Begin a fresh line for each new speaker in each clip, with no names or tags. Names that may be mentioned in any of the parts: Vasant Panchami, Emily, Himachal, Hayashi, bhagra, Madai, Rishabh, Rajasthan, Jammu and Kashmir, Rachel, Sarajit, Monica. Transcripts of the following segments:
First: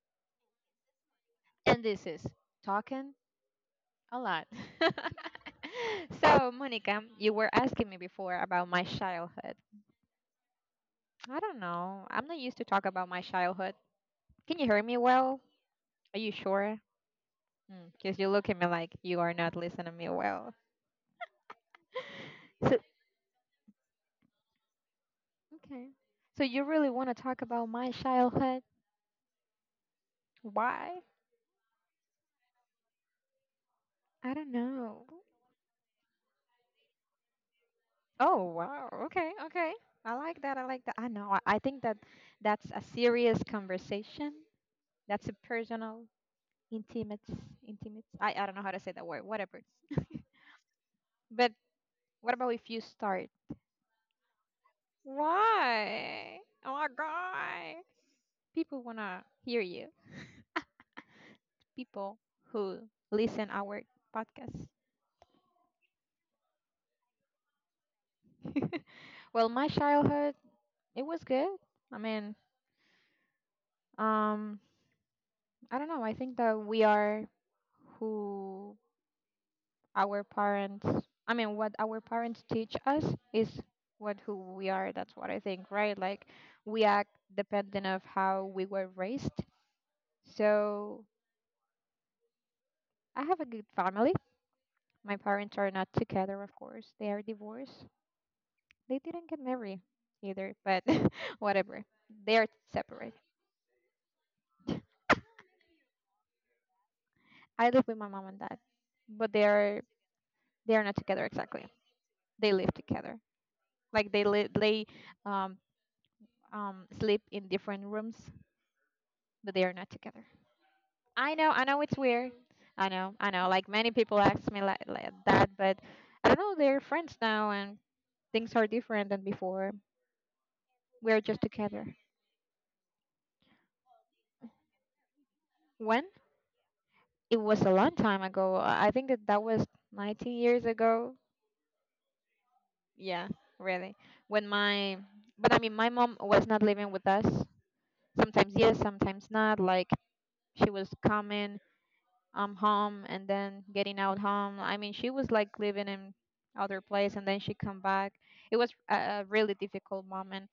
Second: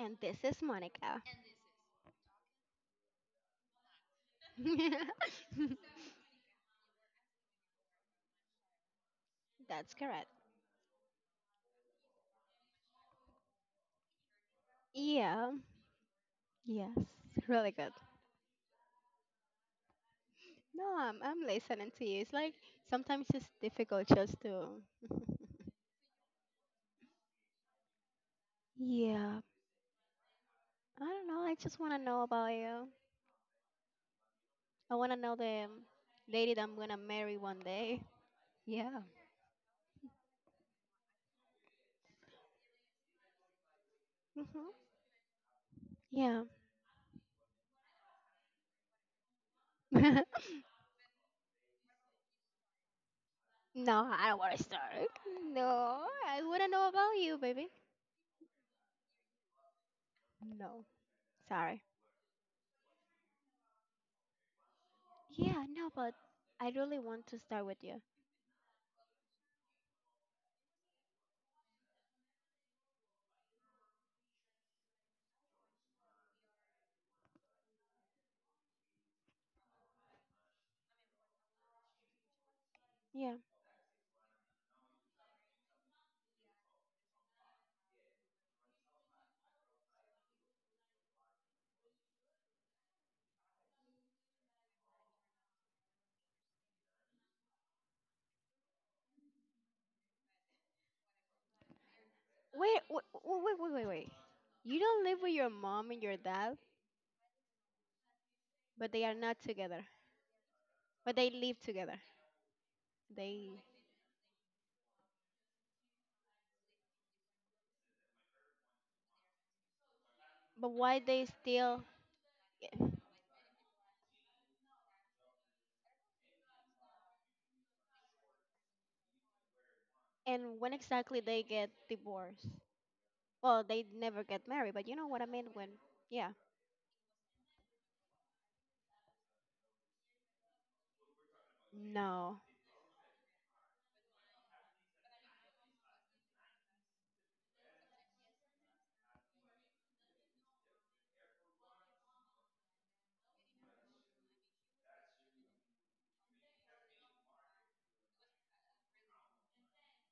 And this is Monica.
and this is Talking a Lot. So, Monica, you were asking me before about my childhood.
That's correct.
I don't know. I'm not used to talk about my childhood. Can you hear me well?
Yeah,
Are you sure?
yes, really
Because you
good.
look at me like you are not listening to me well.
No, I'm listening to you. It's
So,
like sometimes it's difficult just to.
okay. So, you really want to talk about my childhood?
Yeah,
Why?
I don't know. I just want to know about you.
I don't know.
I want to know the lady that I'm going to marry one day.
Oh wow. Okay.
Yeah.
Okay. I like that. I like that. I know. I think that that's a serious conversation.
hmm
That's a personal,
Yeah.
intimate, intimate. I don't know how to say that word. Whatever. But what about if you start?
No, I don't want to start.
Why?
No,
Oh
I
my
want to know about you,
god.
baby.
People wanna hear you.
No,
People
sorry.
who listen our podcast.
Yeah, no, but I really want to start with you.
Well, my childhood it was good. I mean, um, I don't know. I think that we are who our parents, I mean, what our parents teach us is
Yeah.
what who we are. That's what I think, right? Like, we act dependent of how we were raised. So I have a good family. My parents are not together, of course. They are divorced. They didn't get married either, but whatever, they are separate.
Wait, wait, wait, wait, wait, wait. You don't live with your mom and your dad,
I live with my mom and dad, but
but
they
they are not
are
together.
they are not together
But
exactly.
they live together.
They live together.
They.
Like they um sleep in different rooms, but they are not together.
But why
I
they
know it's
still?
weird. I know, I know. Like many people ask me like that, but I don't know. They're friends now, and things are different than before.
And
We
when
are just
exactly they
together.
get divorced? Well, they never get married. But you know what I mean
When?
when? Yeah.
It was a long time ago. I think that that was 19 years ago.
No,
Yeah, really. When my, but I mean, my mom was not living with us. Sometimes yes, sometimes not. Like she was coming home and then getting out home. I mean, she was like living in other place and then she come back. It was a really difficult moment.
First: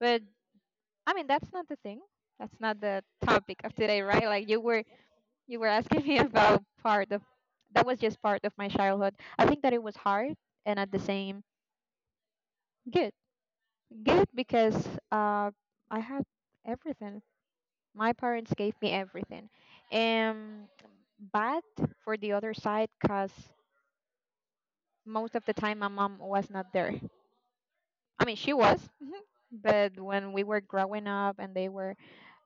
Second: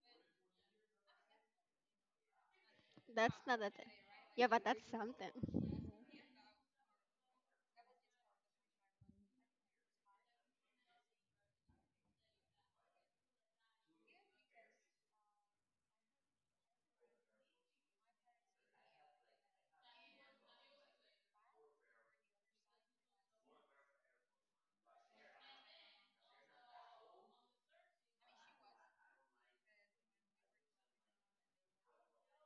But I mean, that's not the thing. That's not the
that's not
topic
a
of
thing.
today, right?
Yeah,
Like you
but that's
were you
something.
were asking me about part of that was just part of my childhood. I think that it was hard and at the same good. Good because uh I had everything. My parents gave me everything. And bad for the other side because most of the time my mom was not there. I mean, she was, mhm, but when we were growing up and they were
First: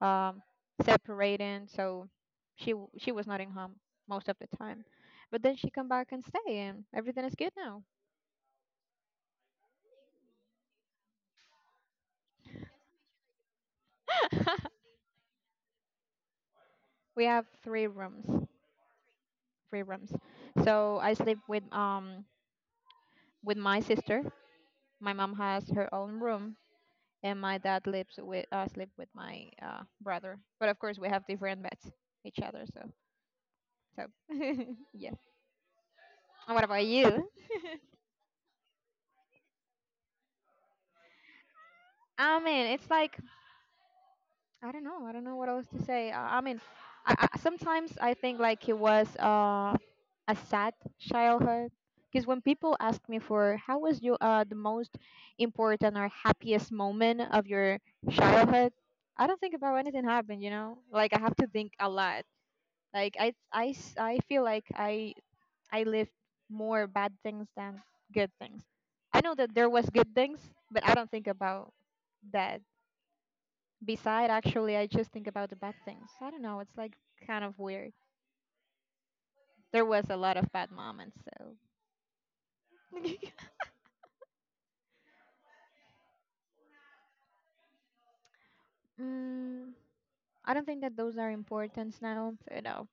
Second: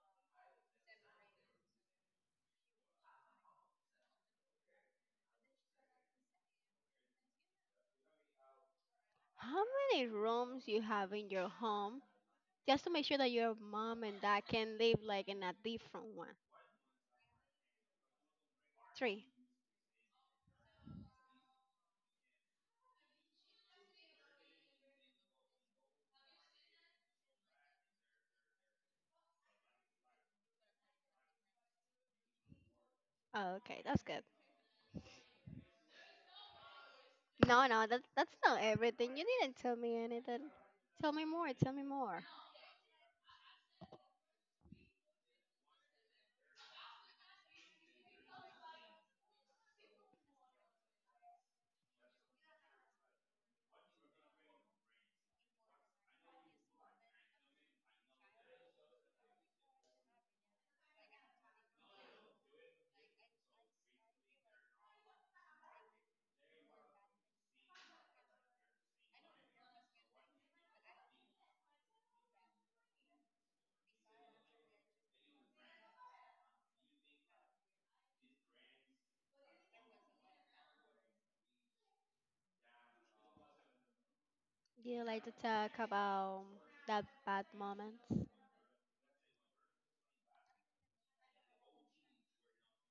um, separating, so she was not in home most of the time. But then she come back and stay, and everything is good now.
How many rooms you have in your home just to make sure that your mom and dad can live like in a different one?
We have three rooms,
Three.
three rooms. So I sleep with my sister. My mom has her own room, and my dad lives with sleep with my brother. But of course, we have different beds, each other. So.
Oh, okay, that's
So
good.
yes. And what about you?
No, no, that's not everything. You didn't tell me anything. Tell me more. Tell me more.
I mean, it's like I don't know. I don't know what else to say. I mean, sometimes I think like it was a sad childhood because when people ask me for how was your the most important or happiest moment of your childhood, I don't think about anything happened. You know, like I have to think a lot. Like I feel like I lived more bad things than good things. I know that there was good things, but I don't think about that. Beside, actually, I just think about the bad things. I don't know. It's like kind of weird. There was a lot of bad moments, so.
Do you like to talk about that bad moments?
mm, I don't think that those are important now. So no,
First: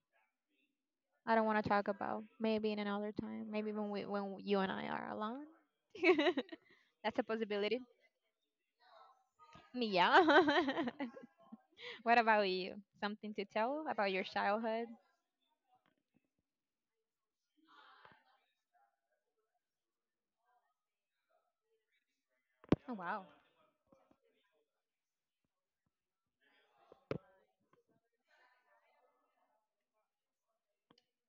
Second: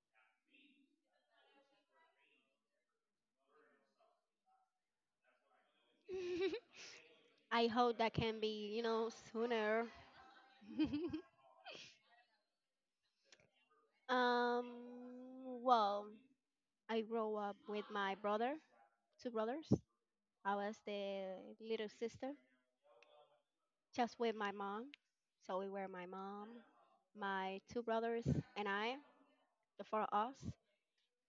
I don't want to talk about. Maybe in another time. Maybe when you and I are alone. That's a
I
possibility.
hope that can be, sooner.
Me, yeah. What about you? Something to tell about your
um,
childhood?
well, I grew up with my brother, two brothers. I was the little sister,
Oh wow.
just with my mom. So we were my mom, my two brothers, and I, the four of us.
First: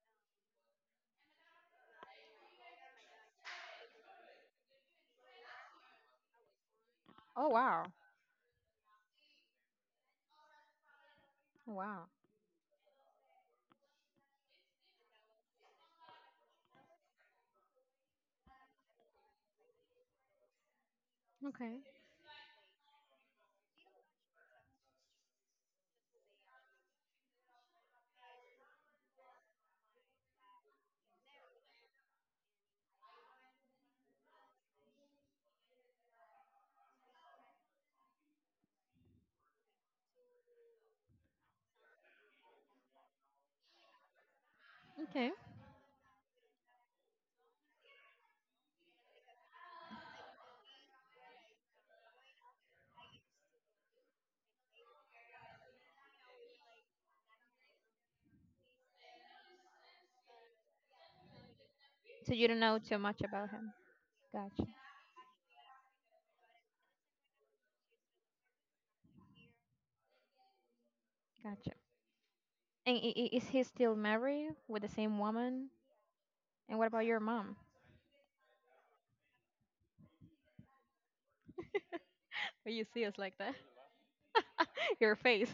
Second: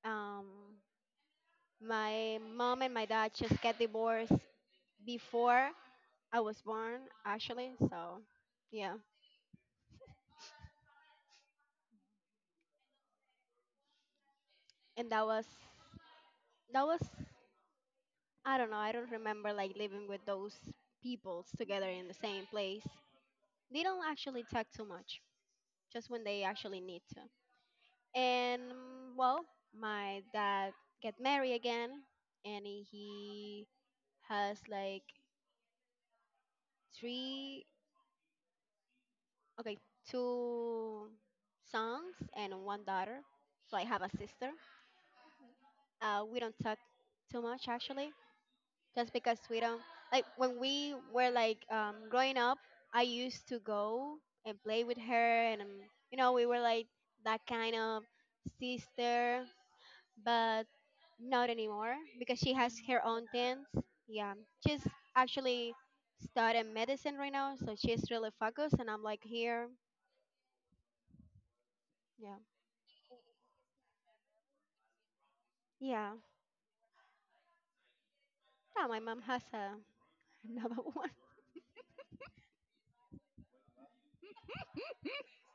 Um, My mom and my dad just get divorced before I was born,
Oh
actually.
wow.
So, yeah.
Oh, wow.
And that was I don't know. I don't remember like living with those peoples
Okay.
together in the same place. They don't actually talk too much, just when they actually need to. And well, my dad get married again, and he has like three. Okay, two sons and one daughter. So I have a sister.
Okay.
We don't talk too much actually, just because we don't like when we were like growing up. I used to go and play with her, and you know we were like that kind of sister, but not anymore
So
because
you
she
don't
has
know too
her
much
own
about
things.
him.
Yeah,
Gotcha.
she's actually studying medicine right now, so she's really focused, and I'm like here.
Gotcha.
Yeah,
And is he still married with the same woman?
yeah.
And what about your mom?
No, my mom has a, another one.
Well, you see us like that. Your face.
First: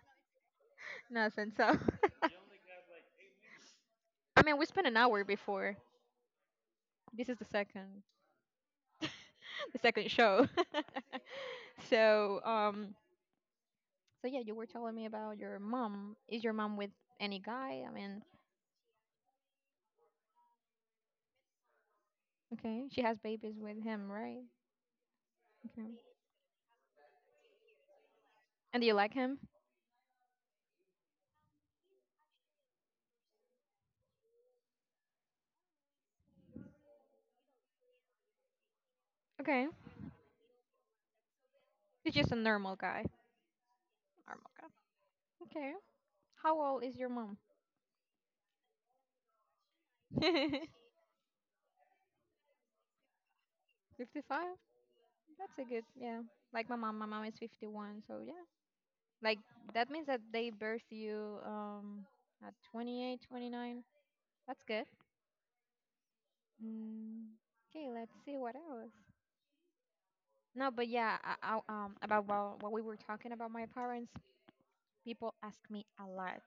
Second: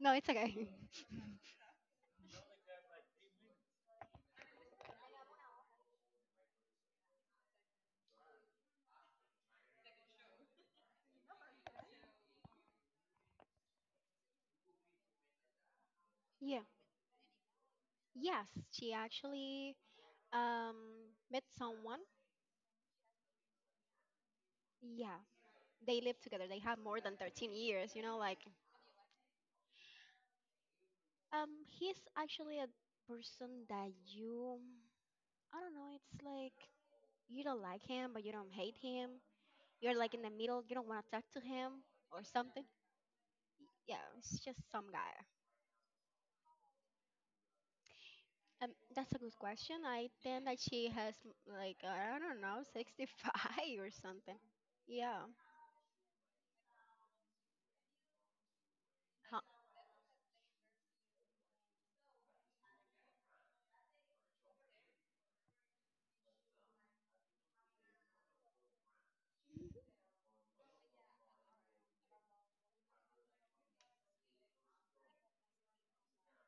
No, it's okay.
Nothing. So. I mean, we spent an hour before. This is the second, the second show. so, um, so, yeah, you were telling me about your mom. Is your
Yeah.
mom with any guy? I mean,
Yes, she actually um, met someone.
okay, she has babies with him, right?
Yeah,
Okay.
they live together. They have more than 13 years, like,
And do you like him?
he's actually a person that you, I don't know, it's like you don't like him, but you don't hate him.
Okay.
You're like in the middle, you don't want to talk to him
He's
or
just a
something.
normal guy.
Yeah, it's
Normal
just
guy.
some guy.
Okay. How old is your mom?
Um, that's a good question. I think that
55?
she has like I don't know, 65 or something.
That's
Yeah.
a good, yeah. Like my mom is 51, so yeah.
Huh.
Like that means that they birth you at 28, 29. That's good. Mm, okay, let's see what else. No, but yeah, about what we were talking about my parents, people ask me a lot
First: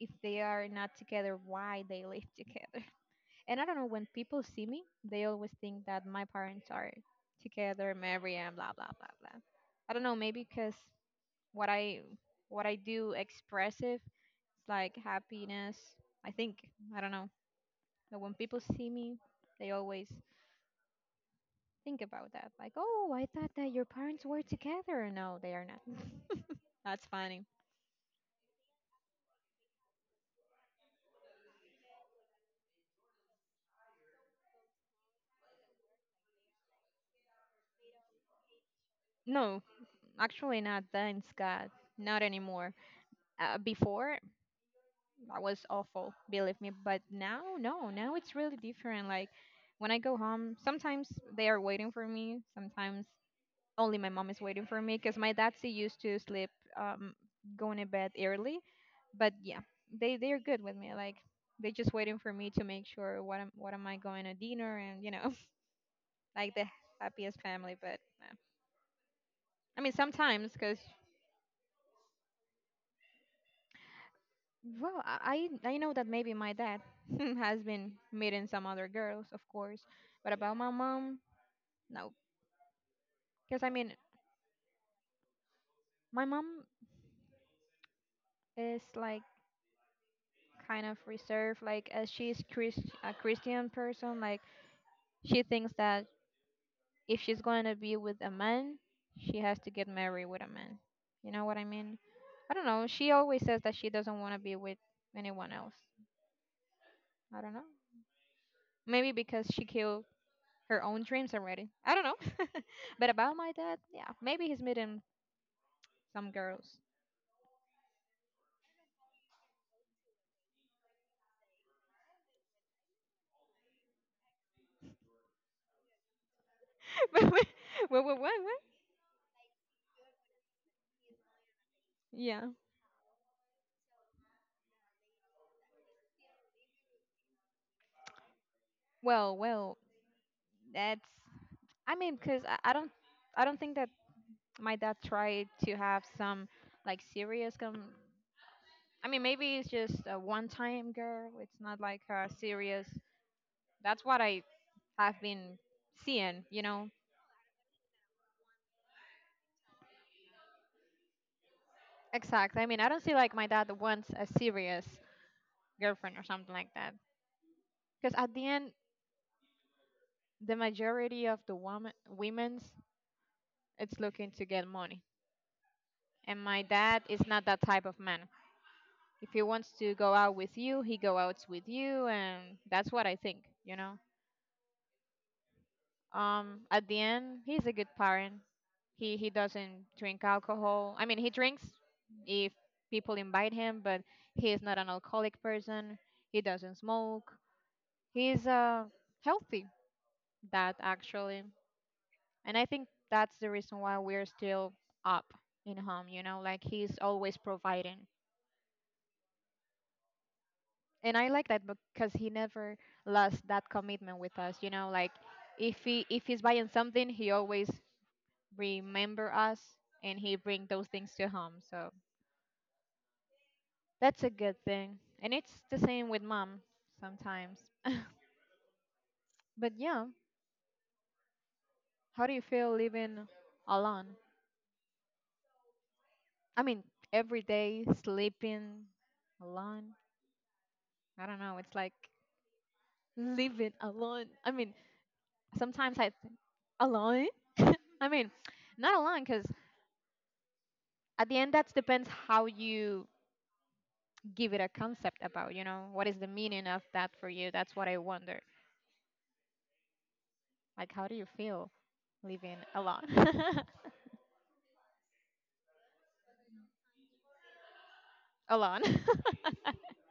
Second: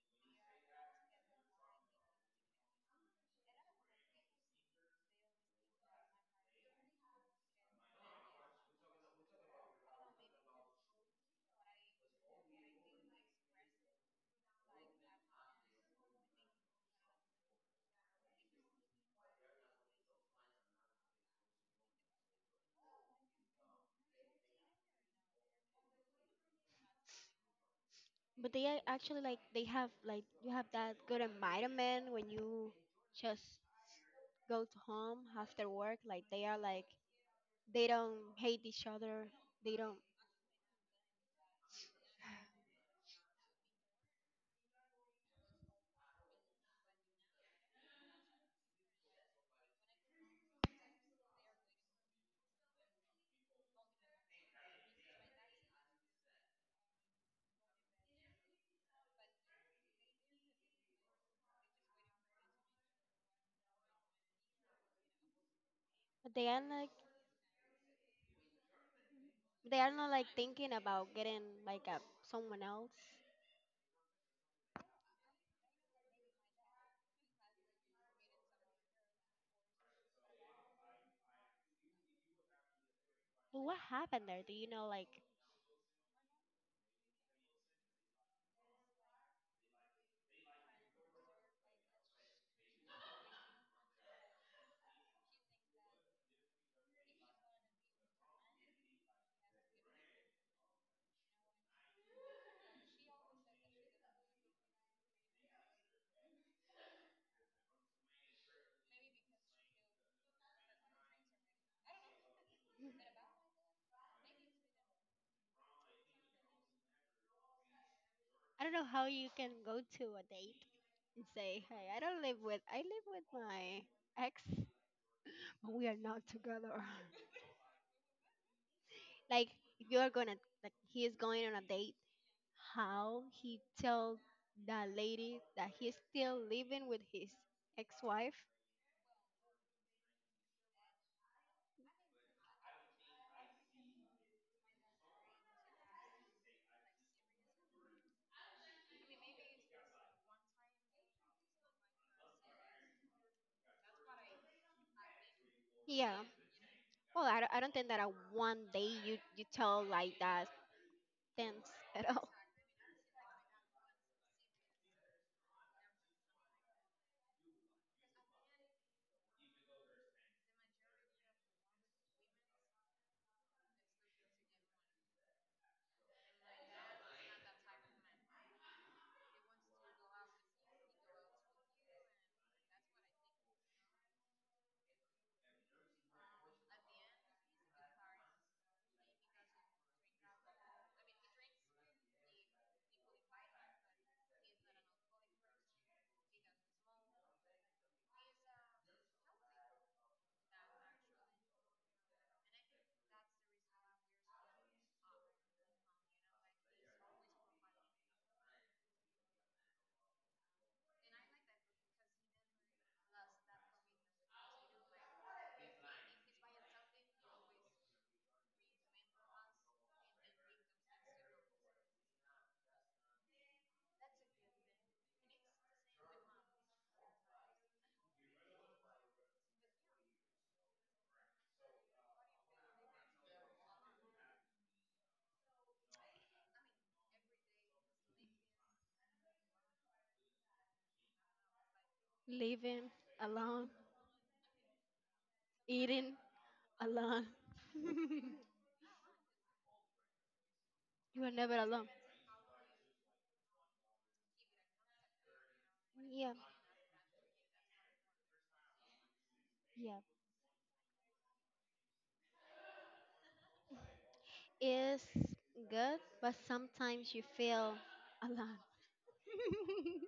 if they are not together, why they live together. And I don't know, when people see me, they always think that my parents are together, married, and blah blah blah blah. I don't know, maybe because what I what I do expressive, it's like happiness. I think I don't know. But when people see me, they always think about that. Like, oh, I thought that your parents were together. No, they are not. That's funny.
But they are actually like they have like you have that good environment when you just go to home after work. Like they are like they don't hate each other.
No,
They don't.
actually not. Thanks God, not anymore. Before that was awful, believe me. But now, no, now it's really different. Like when I go home, sometimes they are waiting for me. Sometimes only my mom is waiting for me because my dad's he used to sleep, um, going to bed early. But yeah, they're good with me. Like they're just waiting for me to make sure what am I going to dinner and you know
They
like
are
the
like
happiest family. But I
they
mean
are not like
sometimes
thinking
because
about getting like a someone else.
Well, I know that maybe my dad has been meeting some other girls, of course, but about my mom, no, because
But
I
what
mean,
happened there? Do you know like
my mom is like kind of reserved. Like, as she's Chris a Christian person, like she thinks that if she's going to be with a man, she has to get married with a man. You know what I mean? I don't know. She always says that she doesn't want to be with anyone else. I don't know. Maybe because she killed her own dreams already. I don't know. But about my dad, yeah, maybe he's meeting some girls.
I don't know how you can go to a date and say, "Hey, I don't live with. I live with my ex, but we are not together."
Wait, what? What? What? What? What?
Like, if you are gonna, like, he is going on a date,
Yeah.
how he tell that lady that he's still living with his ex-wife?
Well, that's. I mean, cause I don't think that my dad tried to have some like serious. I mean, maybe it's just a one-time girl. It's not like a serious. That's what I have been
Yeah.
seeing. You know.
Well, I don't think that a one day you tell like that sense at all.
Exactly. I mean, I don't see like my dad wants a serious girlfriend or something like that. Because at the end, the majority of the women's it's looking to get money, and my dad is not that type of man. If he wants to go out with you, he go out with you, and that's what I think. You know, at the end, he's a good parent. He doesn't drink alcohol. I mean, he drinks if people invite him, but he is not an alcoholic person. He doesn't smoke. He's healthy. That actually. And I think that's the reason why we're still up in home, you know, like he's always providing. And I like that because he never lost that commitment with us, you know, like if he's buying something, he always remember us and he bring those things to home. So that's a good thing. And it's the same with mom sometimes. But yeah, how do you feel living alone? I mean, every day sleeping alone. I don't know, it's like
Living alone,
living alone. I mean, sometimes I
eating
think alone.
alone.
I mean, not alone because
you
at
are
the end
never
that
alone.
depends how you give it a concept about, you know, what is the
Yeah.
meaning of that for you? That's what I wonder.
Yeah.
Like how do you feel living alone?
Is good, but sometimes you feel alone.
alone.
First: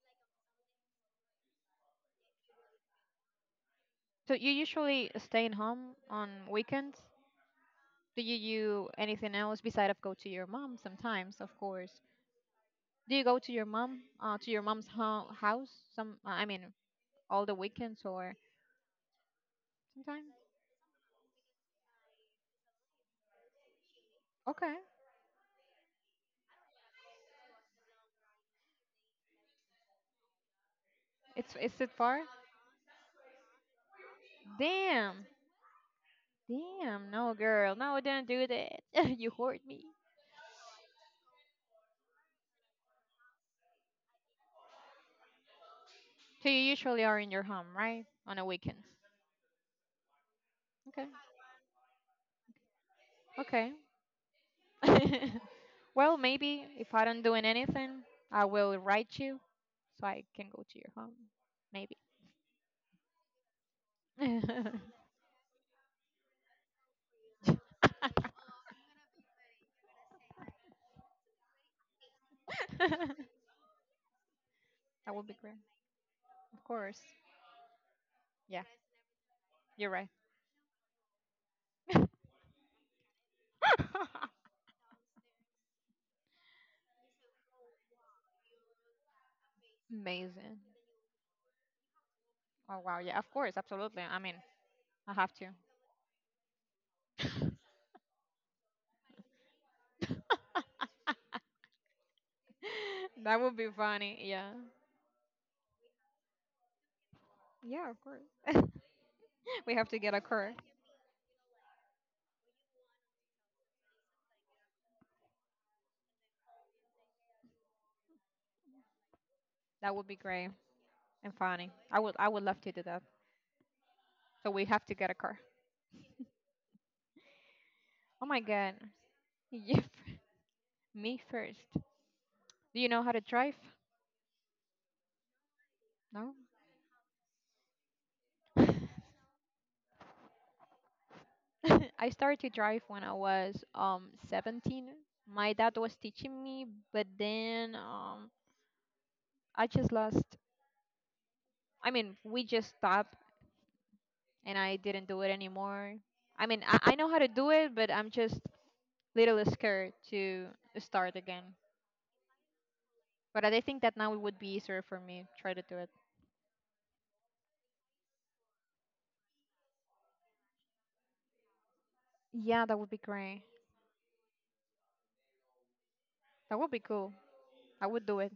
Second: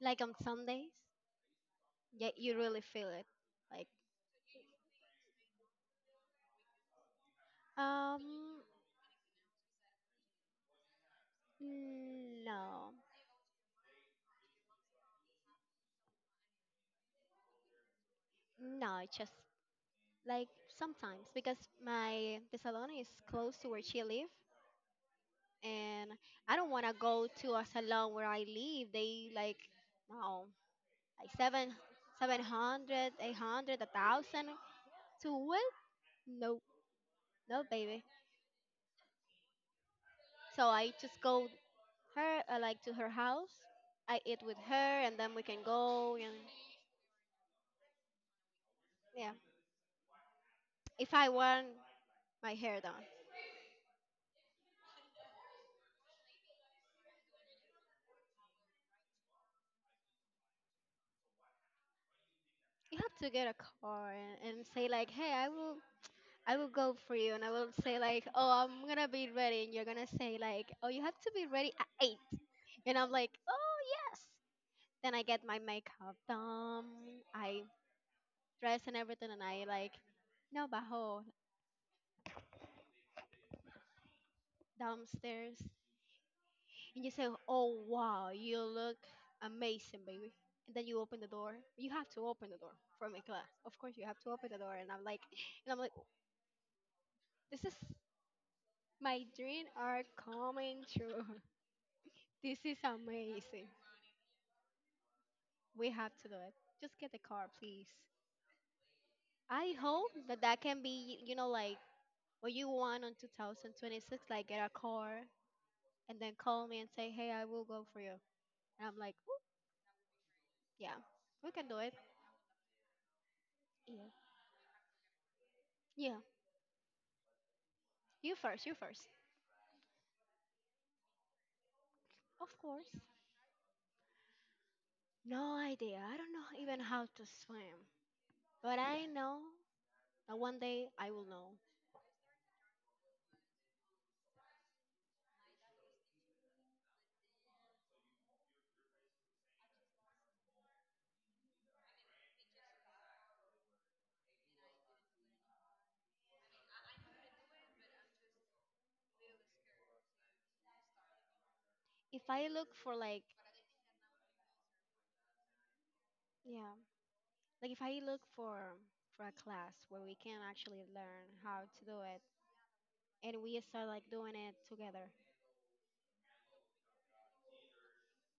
Like on Sundays, yeah, you really feel it. Like,
So you usually stay in home on weekends? Do you
um,
do anything else besides of go to your mom sometimes, of course?
no,
Do you go to your mom's house some I mean all the weekends or
no, just
Sometime.
like sometimes because my the salon is close to where she live,
Okay.
and I don't want to go to a salon where I live. They like no, like
It's
seven,
is it far?
700, 800, 1,000.
Damn.
To what? No,
Damn. No,
no,
girl. No,
baby.
don't do that. You hoard me.
So I just go her like to her house. I eat with her, and then we can go and
So you usually are in your home, right? On a weekend.
yeah. If I want my hair done,
Okay. Okay. Well, maybe if I don't doing anything, I will write you so I can go to your home. Maybe.
you have to get a car and
That
say like, hey, I will. I will go for you, and I will say like, "Oh, I'm gonna be ready," and you're gonna say like, "Oh, you have to be ready at 8. And I'm like, "Oh, yes." Then I
would be
get
great.
my makeup
Of
done,
course.
I
Yeah,
dress and everything, and I
you're
like,
right.
no bajo downstairs and you say, "Oh wow, you look amazing, baby."
Amazing.
And then you open the door. You have to open the door
Oh wow.
for
Yeah,
my
of
class.
course.
Of course, you
Absolutely.
have
I
to
mean,
open the door. And I'm
I
like,
have to.
and I'm like, this is my dream are coming true. This is
That would
amazing.
be funny. Yeah.
We have to do it. Just get the car, please.
Yeah, of course.
I
We have to
hope
get a
that
car.
that can be, like what you want on 2026. Like get a car and then call me and say, "Hey, I will go for you." And I'm like, "Ooh,
That would be great
"Yeah,
and
we can
funny.
do it."
I would love to do that.
Yeah,
So we have to get a car.
yeah.
Oh
You
my
first. You
god.
first.
Yep. Me first.
Of
Do you
course.
know how to drive?
No idea. I don't
No.
know even how to swim. But I know that one day I will know.
I started to drive when I was 17. My dad was teaching me, but then I just lost. I mean, we just stopped, and I didn't do it anymore. I mean, I know how to do it, but I'm just little scared to start again.
If I look for like
But I think that now it would be easier for me try to do it.
yeah, like if I look for a class where we can actually learn how to do it
Yeah, that would be
and
great.
we start like doing it together.
That would be cool. I would do it.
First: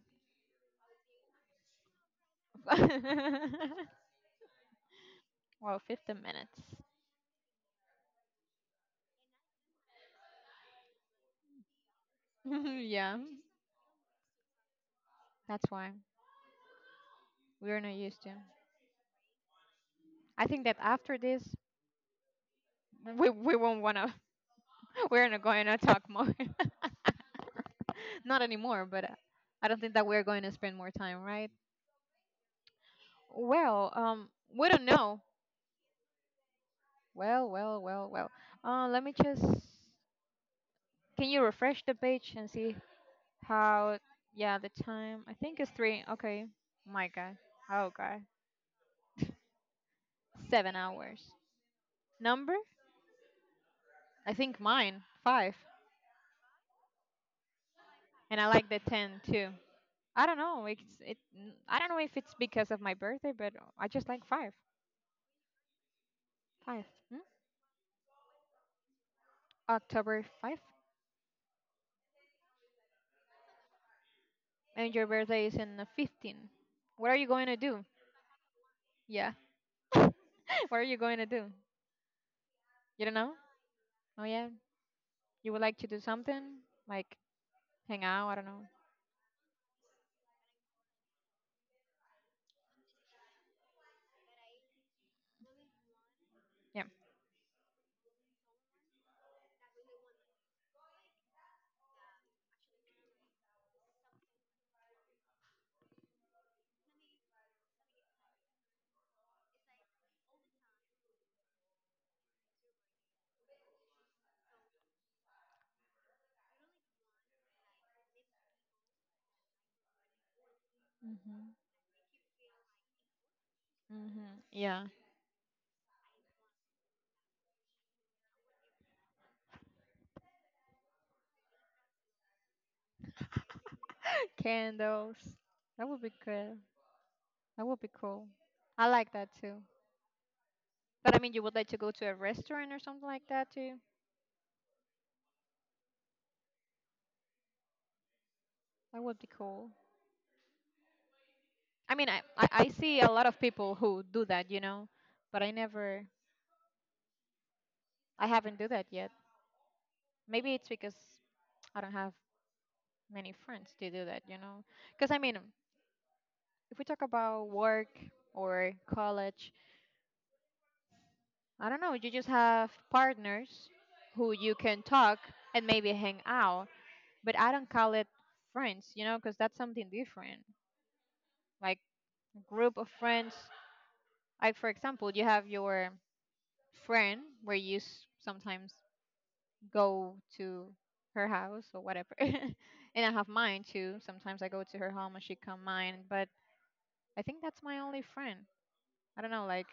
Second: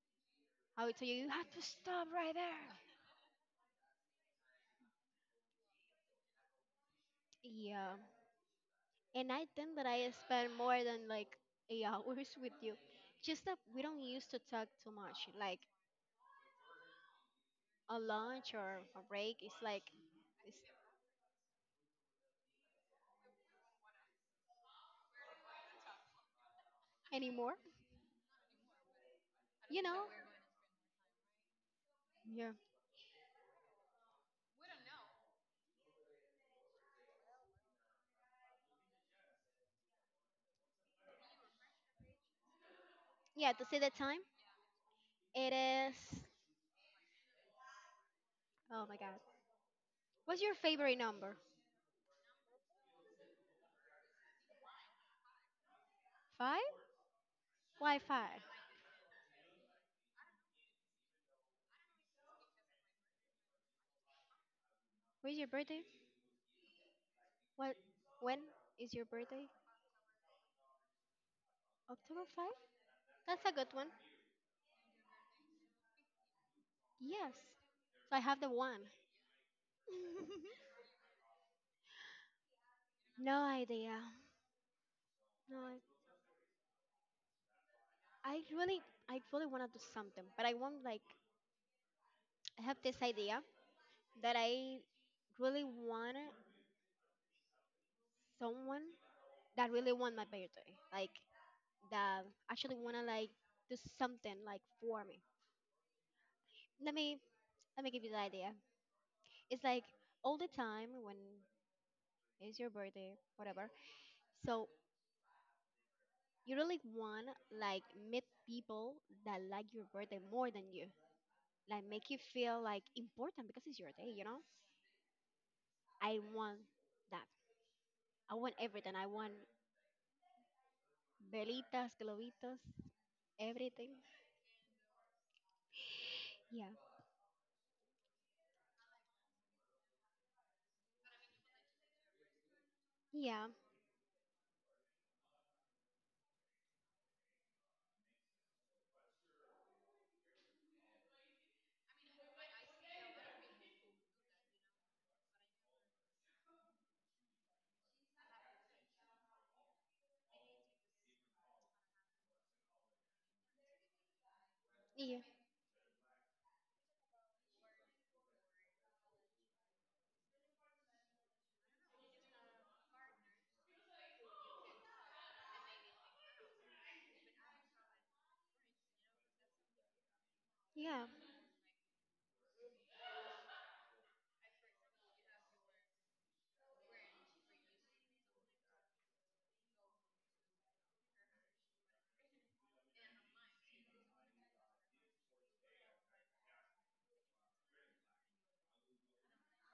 I would tell you you have to stop right there.
Wow, 15 minutes.
Yeah. And I think that I spend more than like eight hours with you.
Yeah,
Just that we don't used to talk too much. Like
that's why we're not
a
used to.
lunch or a break is like
I think that after this, we won't wanna. We're not going to talk more.
anymore.
Not anymore. But I don't
You
think that
know?
we're going to spend more time, right?
Yeah.
Well, we don't know. Well. Let me just Can you refresh the page and see
Yeah, to see the
how?
time.
Yeah, the time. I
It
think it's three.
is.
Okay. My God. Oh God.
Oh my God. What's your
Seven
favorite
hours.
number?
Number? I think mine five.
Five? Why
And
five?
I like the 10 too. I don't know. I don't know if it's because of my birthday, but I just like five.
When's your birthday?
Five. Hmm?
What? When is your birthday?
October 5th.
October 5? That's a good one.
And your birthday is in the 15th. What are you
Yes.
going to do?
So I have the one.
Yeah. What are you going to do? You don't know?
No idea.
Oh yeah. You
No,
would like to do something like hang out? I
I
don't know.
really, I really want to do something, but I want like I have this idea that I really want
Yeah.
someone that really want my birthday, like that actually want to like do something like for me. Let me Let me give you the idea. It's like all the time when it's your birthday, whatever. So you really want like meet people that like your birthday more than you.
Mhm.
Like make you feel like important because it's your day, you know?
Mhm. Yeah.
I want that. I want everything. I want velitas, globitos, everything.
Candles. That would be good.
Yeah.
That would be cool. I like that too. But I mean, you would like to go to a restaurant or something like
Yeah.
that too. That would be cool. I mean, I see a lot of people who do that, you know, but I haven't do that yet. Maybe it's because I don't have many friends to do that, you know. Because I
Yeah.
mean, if we talk about work or college, I don't know, you just have partners who you can talk and maybe hang out. But I don't call it friends, you know, because that's something different.
Yeah.
Like group of friends, like for example, you have your friend where you sometimes go to her house or whatever, and I have mine too. Sometimes I go to her home and she come mine, but I think that's my only friend. I don't know, like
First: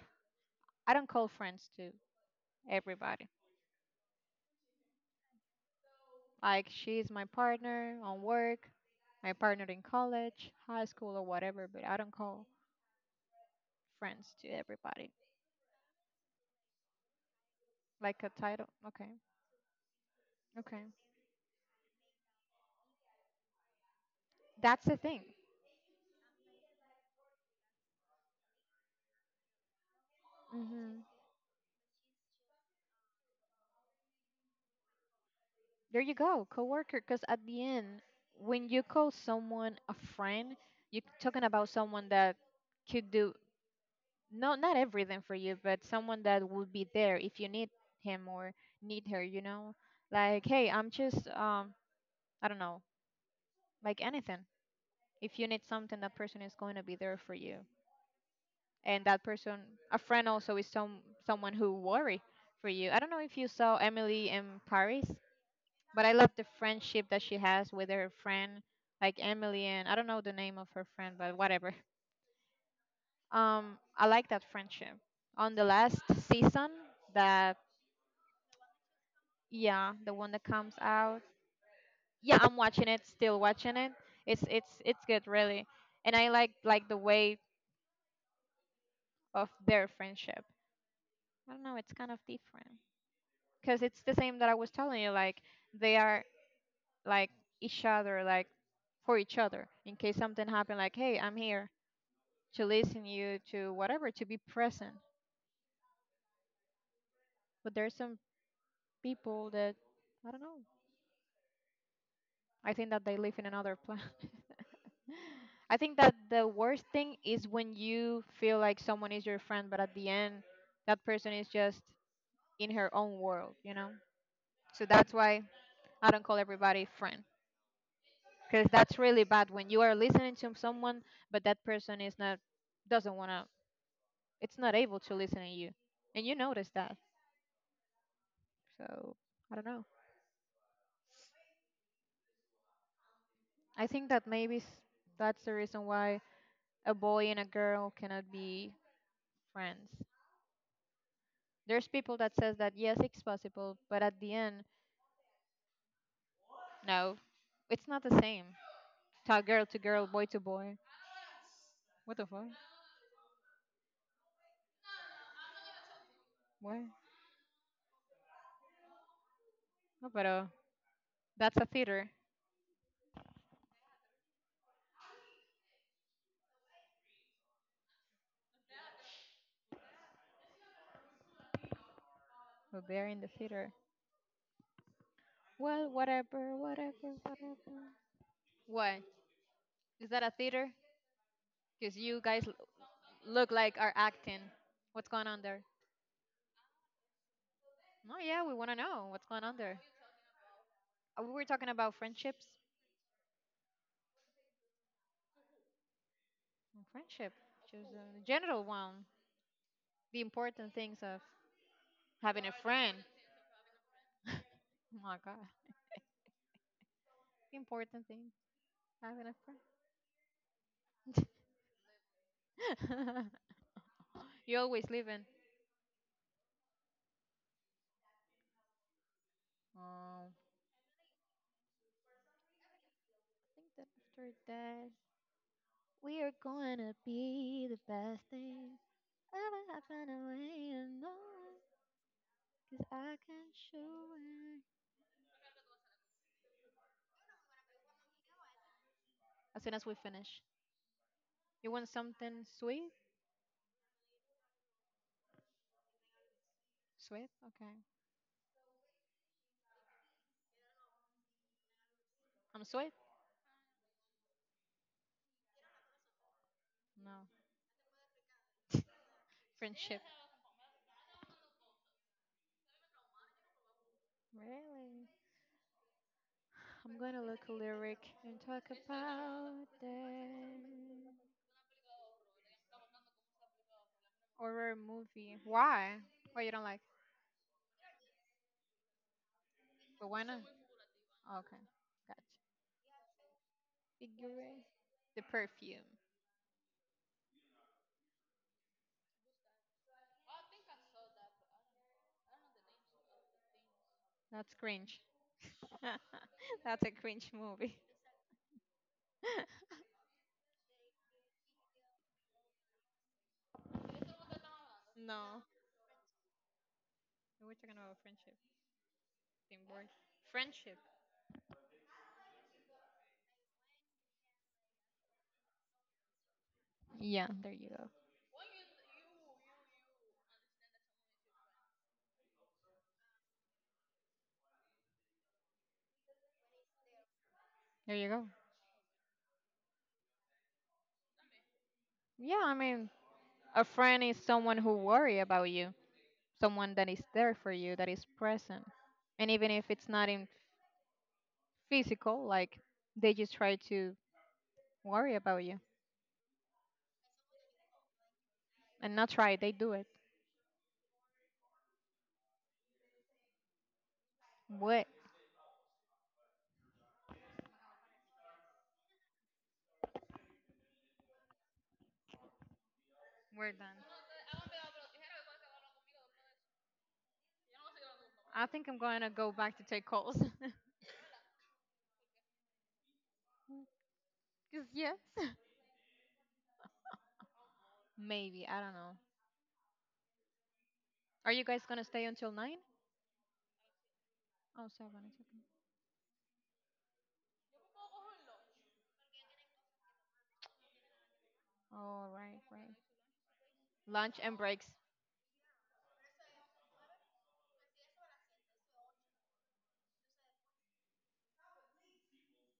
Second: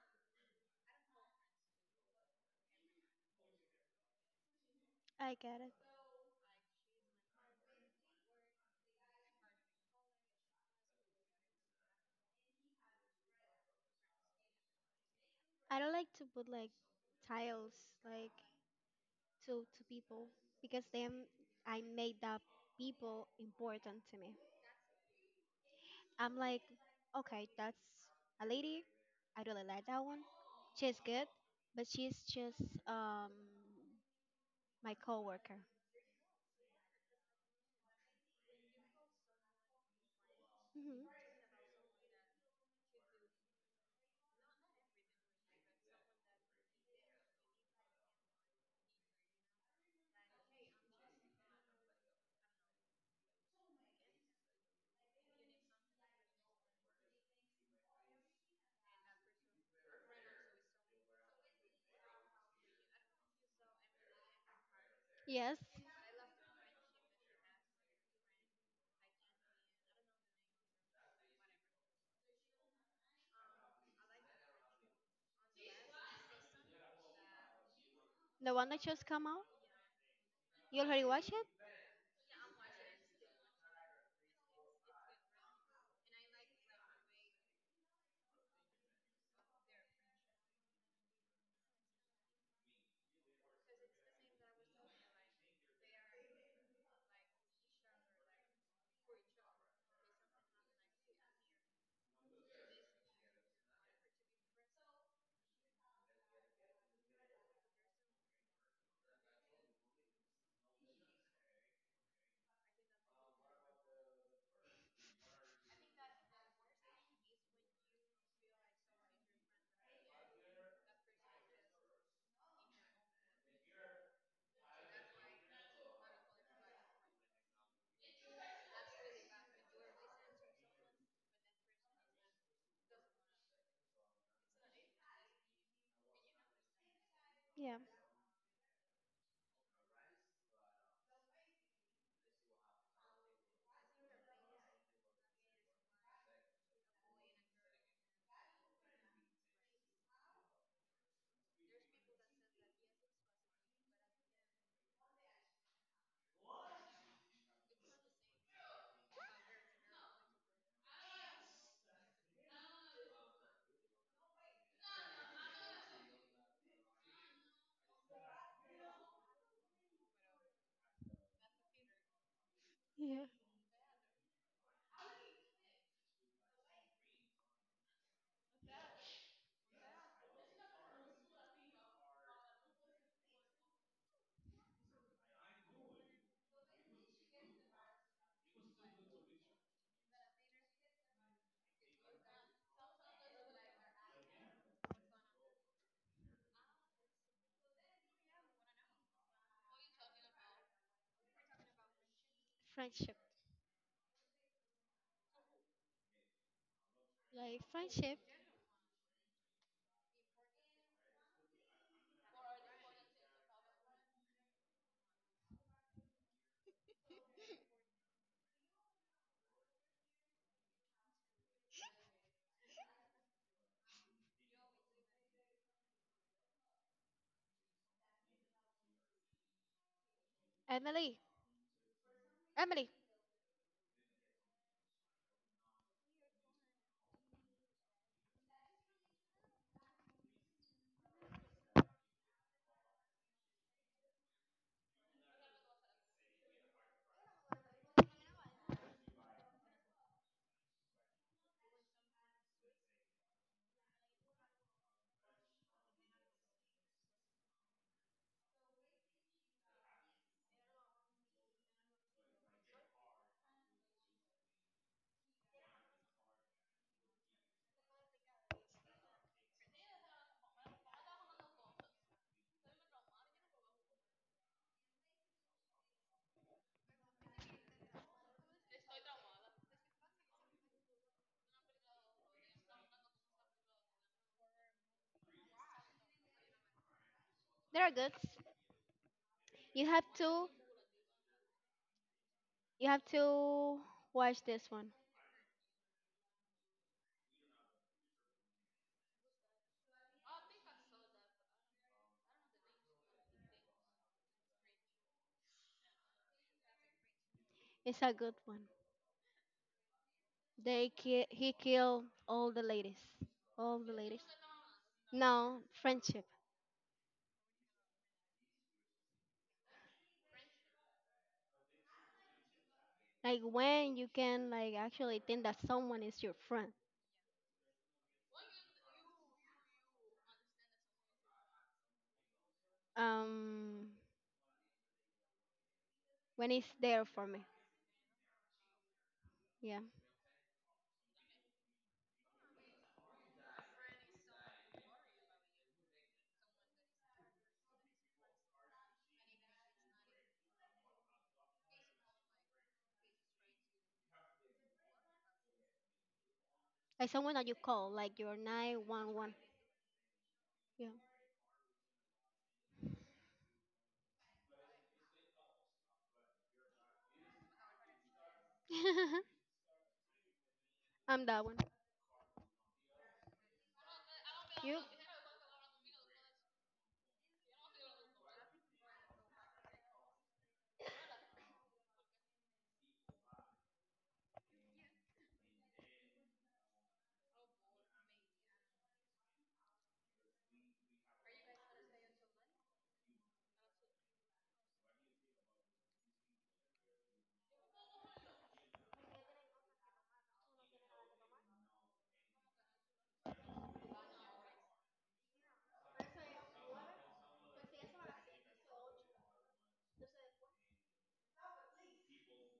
I don't call friends to everybody.
I get it.
Like she's my partner on work, my partner in college, high school or whatever, but I don't call friends to everybody.
I don't like to put like tiles
Like a
like
title. Okay,
to people because
okay,
then I made that people important to me.
that's the thing.
I'm like, okay, that's a lady. I really like that one. She's
Hmm.
good, but she's just um my coworker.
There you go, coworker. Because at the end, when you call someone a friend, you're
Hmm
talking about someone that could do no, not everything for you, but someone that will be there if you need him or need her. You know, like hey, I'm just I don't know, like anything. If you need something, that person is going to be there for you. And that person, a friend also is someone who worry for you. I don't know if you saw Emily in Paris,
Yes,
but I love the friendship that she has with her friend. Like Emily and I don't know the name of her friend, but whatever. I like that friendship on the last season that
the one that just come out.
Yeah, the one that comes
You already
out.
watched it?
Yeah, I'm watching it, still watching it. It's good, really. And I like the way of their friendship. I don't know, it's kind of different, because it's the same that I was telling you. Like they are like each other, like for each other. In case something happened, like hey, I'm here to listen you to whatever, to be present. But there's some people that I don't know. I think that they live in another planet. I think that the worst thing is when you feel like someone is your friend, but at the end, that person is just in her own world, you know. So that's why I don't call everybody friend. Because that's really bad when you are listening to someone but that person is not doesn't want to it's not able to listen to you and you notice that.
Yeah.
So I don't know, I think that maybe that's the reason why a boy and a girl cannot be friends. There's people that says that yes, it's possible, but at the end no, it's not the same. Talk girl to girl, boy to boy. What the fuck. What. No, pero that's a theater,
Yeah.
but they're in the theater. Well, whatever. What. Is that a theater? Because you guys look like are acting. What's going on there? No, yeah, we want to know what's going on there. We were talking about friendships.
Friendship,
Mm, friendship,
like
just
friendship.
a general one. The important things of having a friend. Oh my God. The important things, having a friend. You always living. I
Emily, Emily,
think that after that, we are going to be the best thing. Ever happened away and no one, 'cause I can show it. As soon as we finish. You want something sweet? Sweet? Okay. I'm sweet? No. Friendship. Really? I'm gonna look a lyric and talk about it. Horror movie. Why? Why you don't like?
there are goods. You have
But why not?
to,
Okay. Gotcha.
you have to
Figure
watch
eight.
this one.
The perfume. That's cringe. That's a cringe movie.
It's a good one. He killed all the ladies, all the ladies.
No.
No friendship.
We're talking about friendship. Same word. Friendship.
Like when you can like actually think that someone is your friend.
Yeah, there you go.
Um, when it's there for me.
There you go.
Yeah,
Yeah, I mean, a friend is someone who worry about you, someone that is there for you, that is present. And even if it's not in physical, like they just try to worry about you.
like someone that you call, like your nine
And not
one one.
try, they do it.
Yeah,
What?
I'm that one.
We're done.
You?
I think I'm gonna go back to take calls. Cause yes. Maybe, I don't know. Are you guys gonna stay until 9? Oh 7, it's okay. Oh right, right. Lunch and breaks.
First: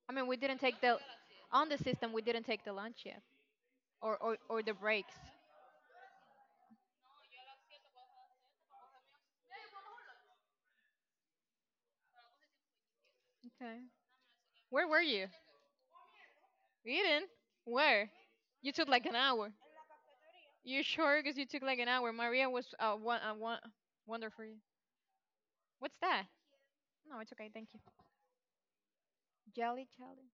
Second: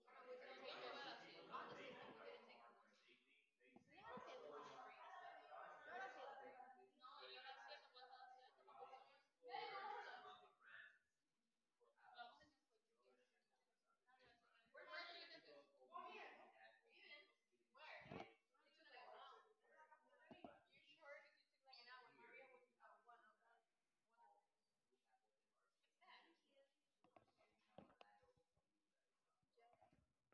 I mean we didn't take the on the system we didn't take the lunch yet. Or the breaks. Okay. Where were you? Eden? Where? You took like an hour. You sure? Because you took like an hour. Maria was wonderful. What's that? No, it's okay. Thank you. Jelly, jelly.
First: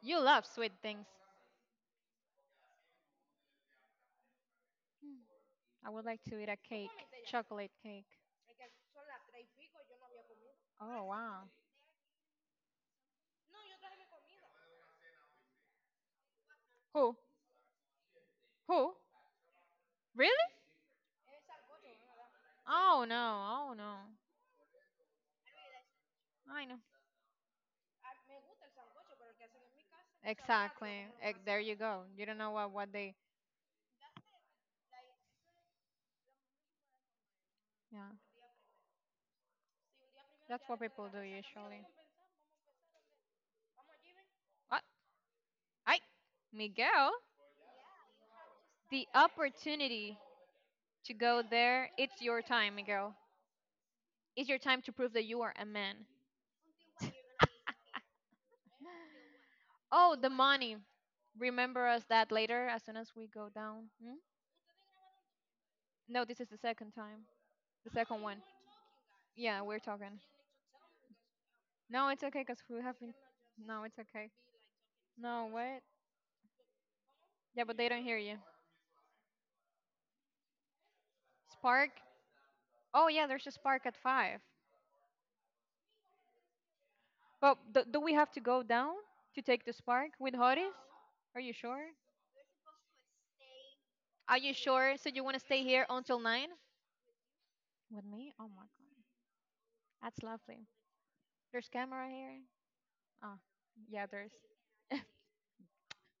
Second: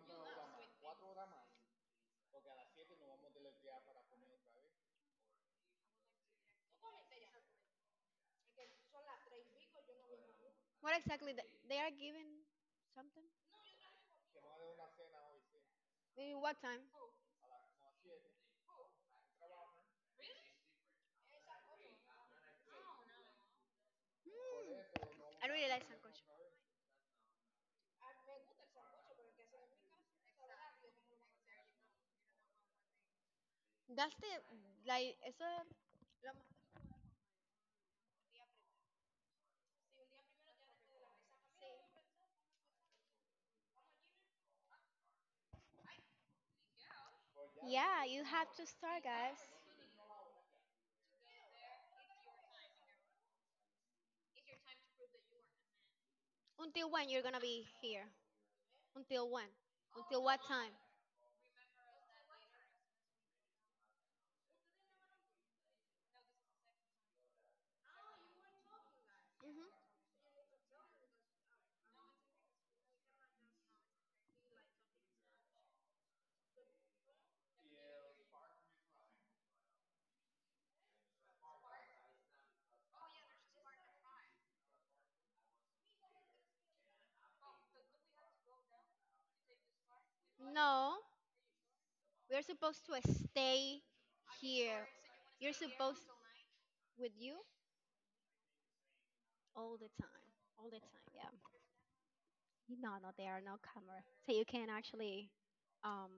You love sweet things. I would like to eat a cake, chocolate cake.
What
Oh
exactly?
wow.
They are giving something. In what time?
Who? Who? Really? Oh no. Oh no.
Hmm, I really like sancocho.
I know. Exactly. There you go. You don't know what they.
That's the like. Eso. lo ma-
Yeah. That's what people do usually. What? I. Miguel.
Yeah, you have to start,
The
guys.
opportunity to go there. It's your time, Miguel. It's your time to prove that you are a man.
Until when you're gonna be here? Until when?
Oh,
Until
the
what time?
money. Remember us that later as soon as we go down. Hmm? No, this is the second time. The second one. Yeah, we're
Hmm
talking. No, it's okay because we have been. No, it's okay. No, what? Yeah, but they don't hear you. Spark? Oh, yeah, there's a spark at 5. But do we have to go down to take the spark with Horis?
No,
Are you sure?
we're supposed to stay
Are you
here.
sure? So you want to
You're
stay here
supposed
until 9?
with you
With me? Oh my god.
all the
That's
time,
lovely.
all the time. Yeah.
There's camera here.
No, no, there
Oh,
are no
yeah,
cameras,
there's.
so you can actually, um,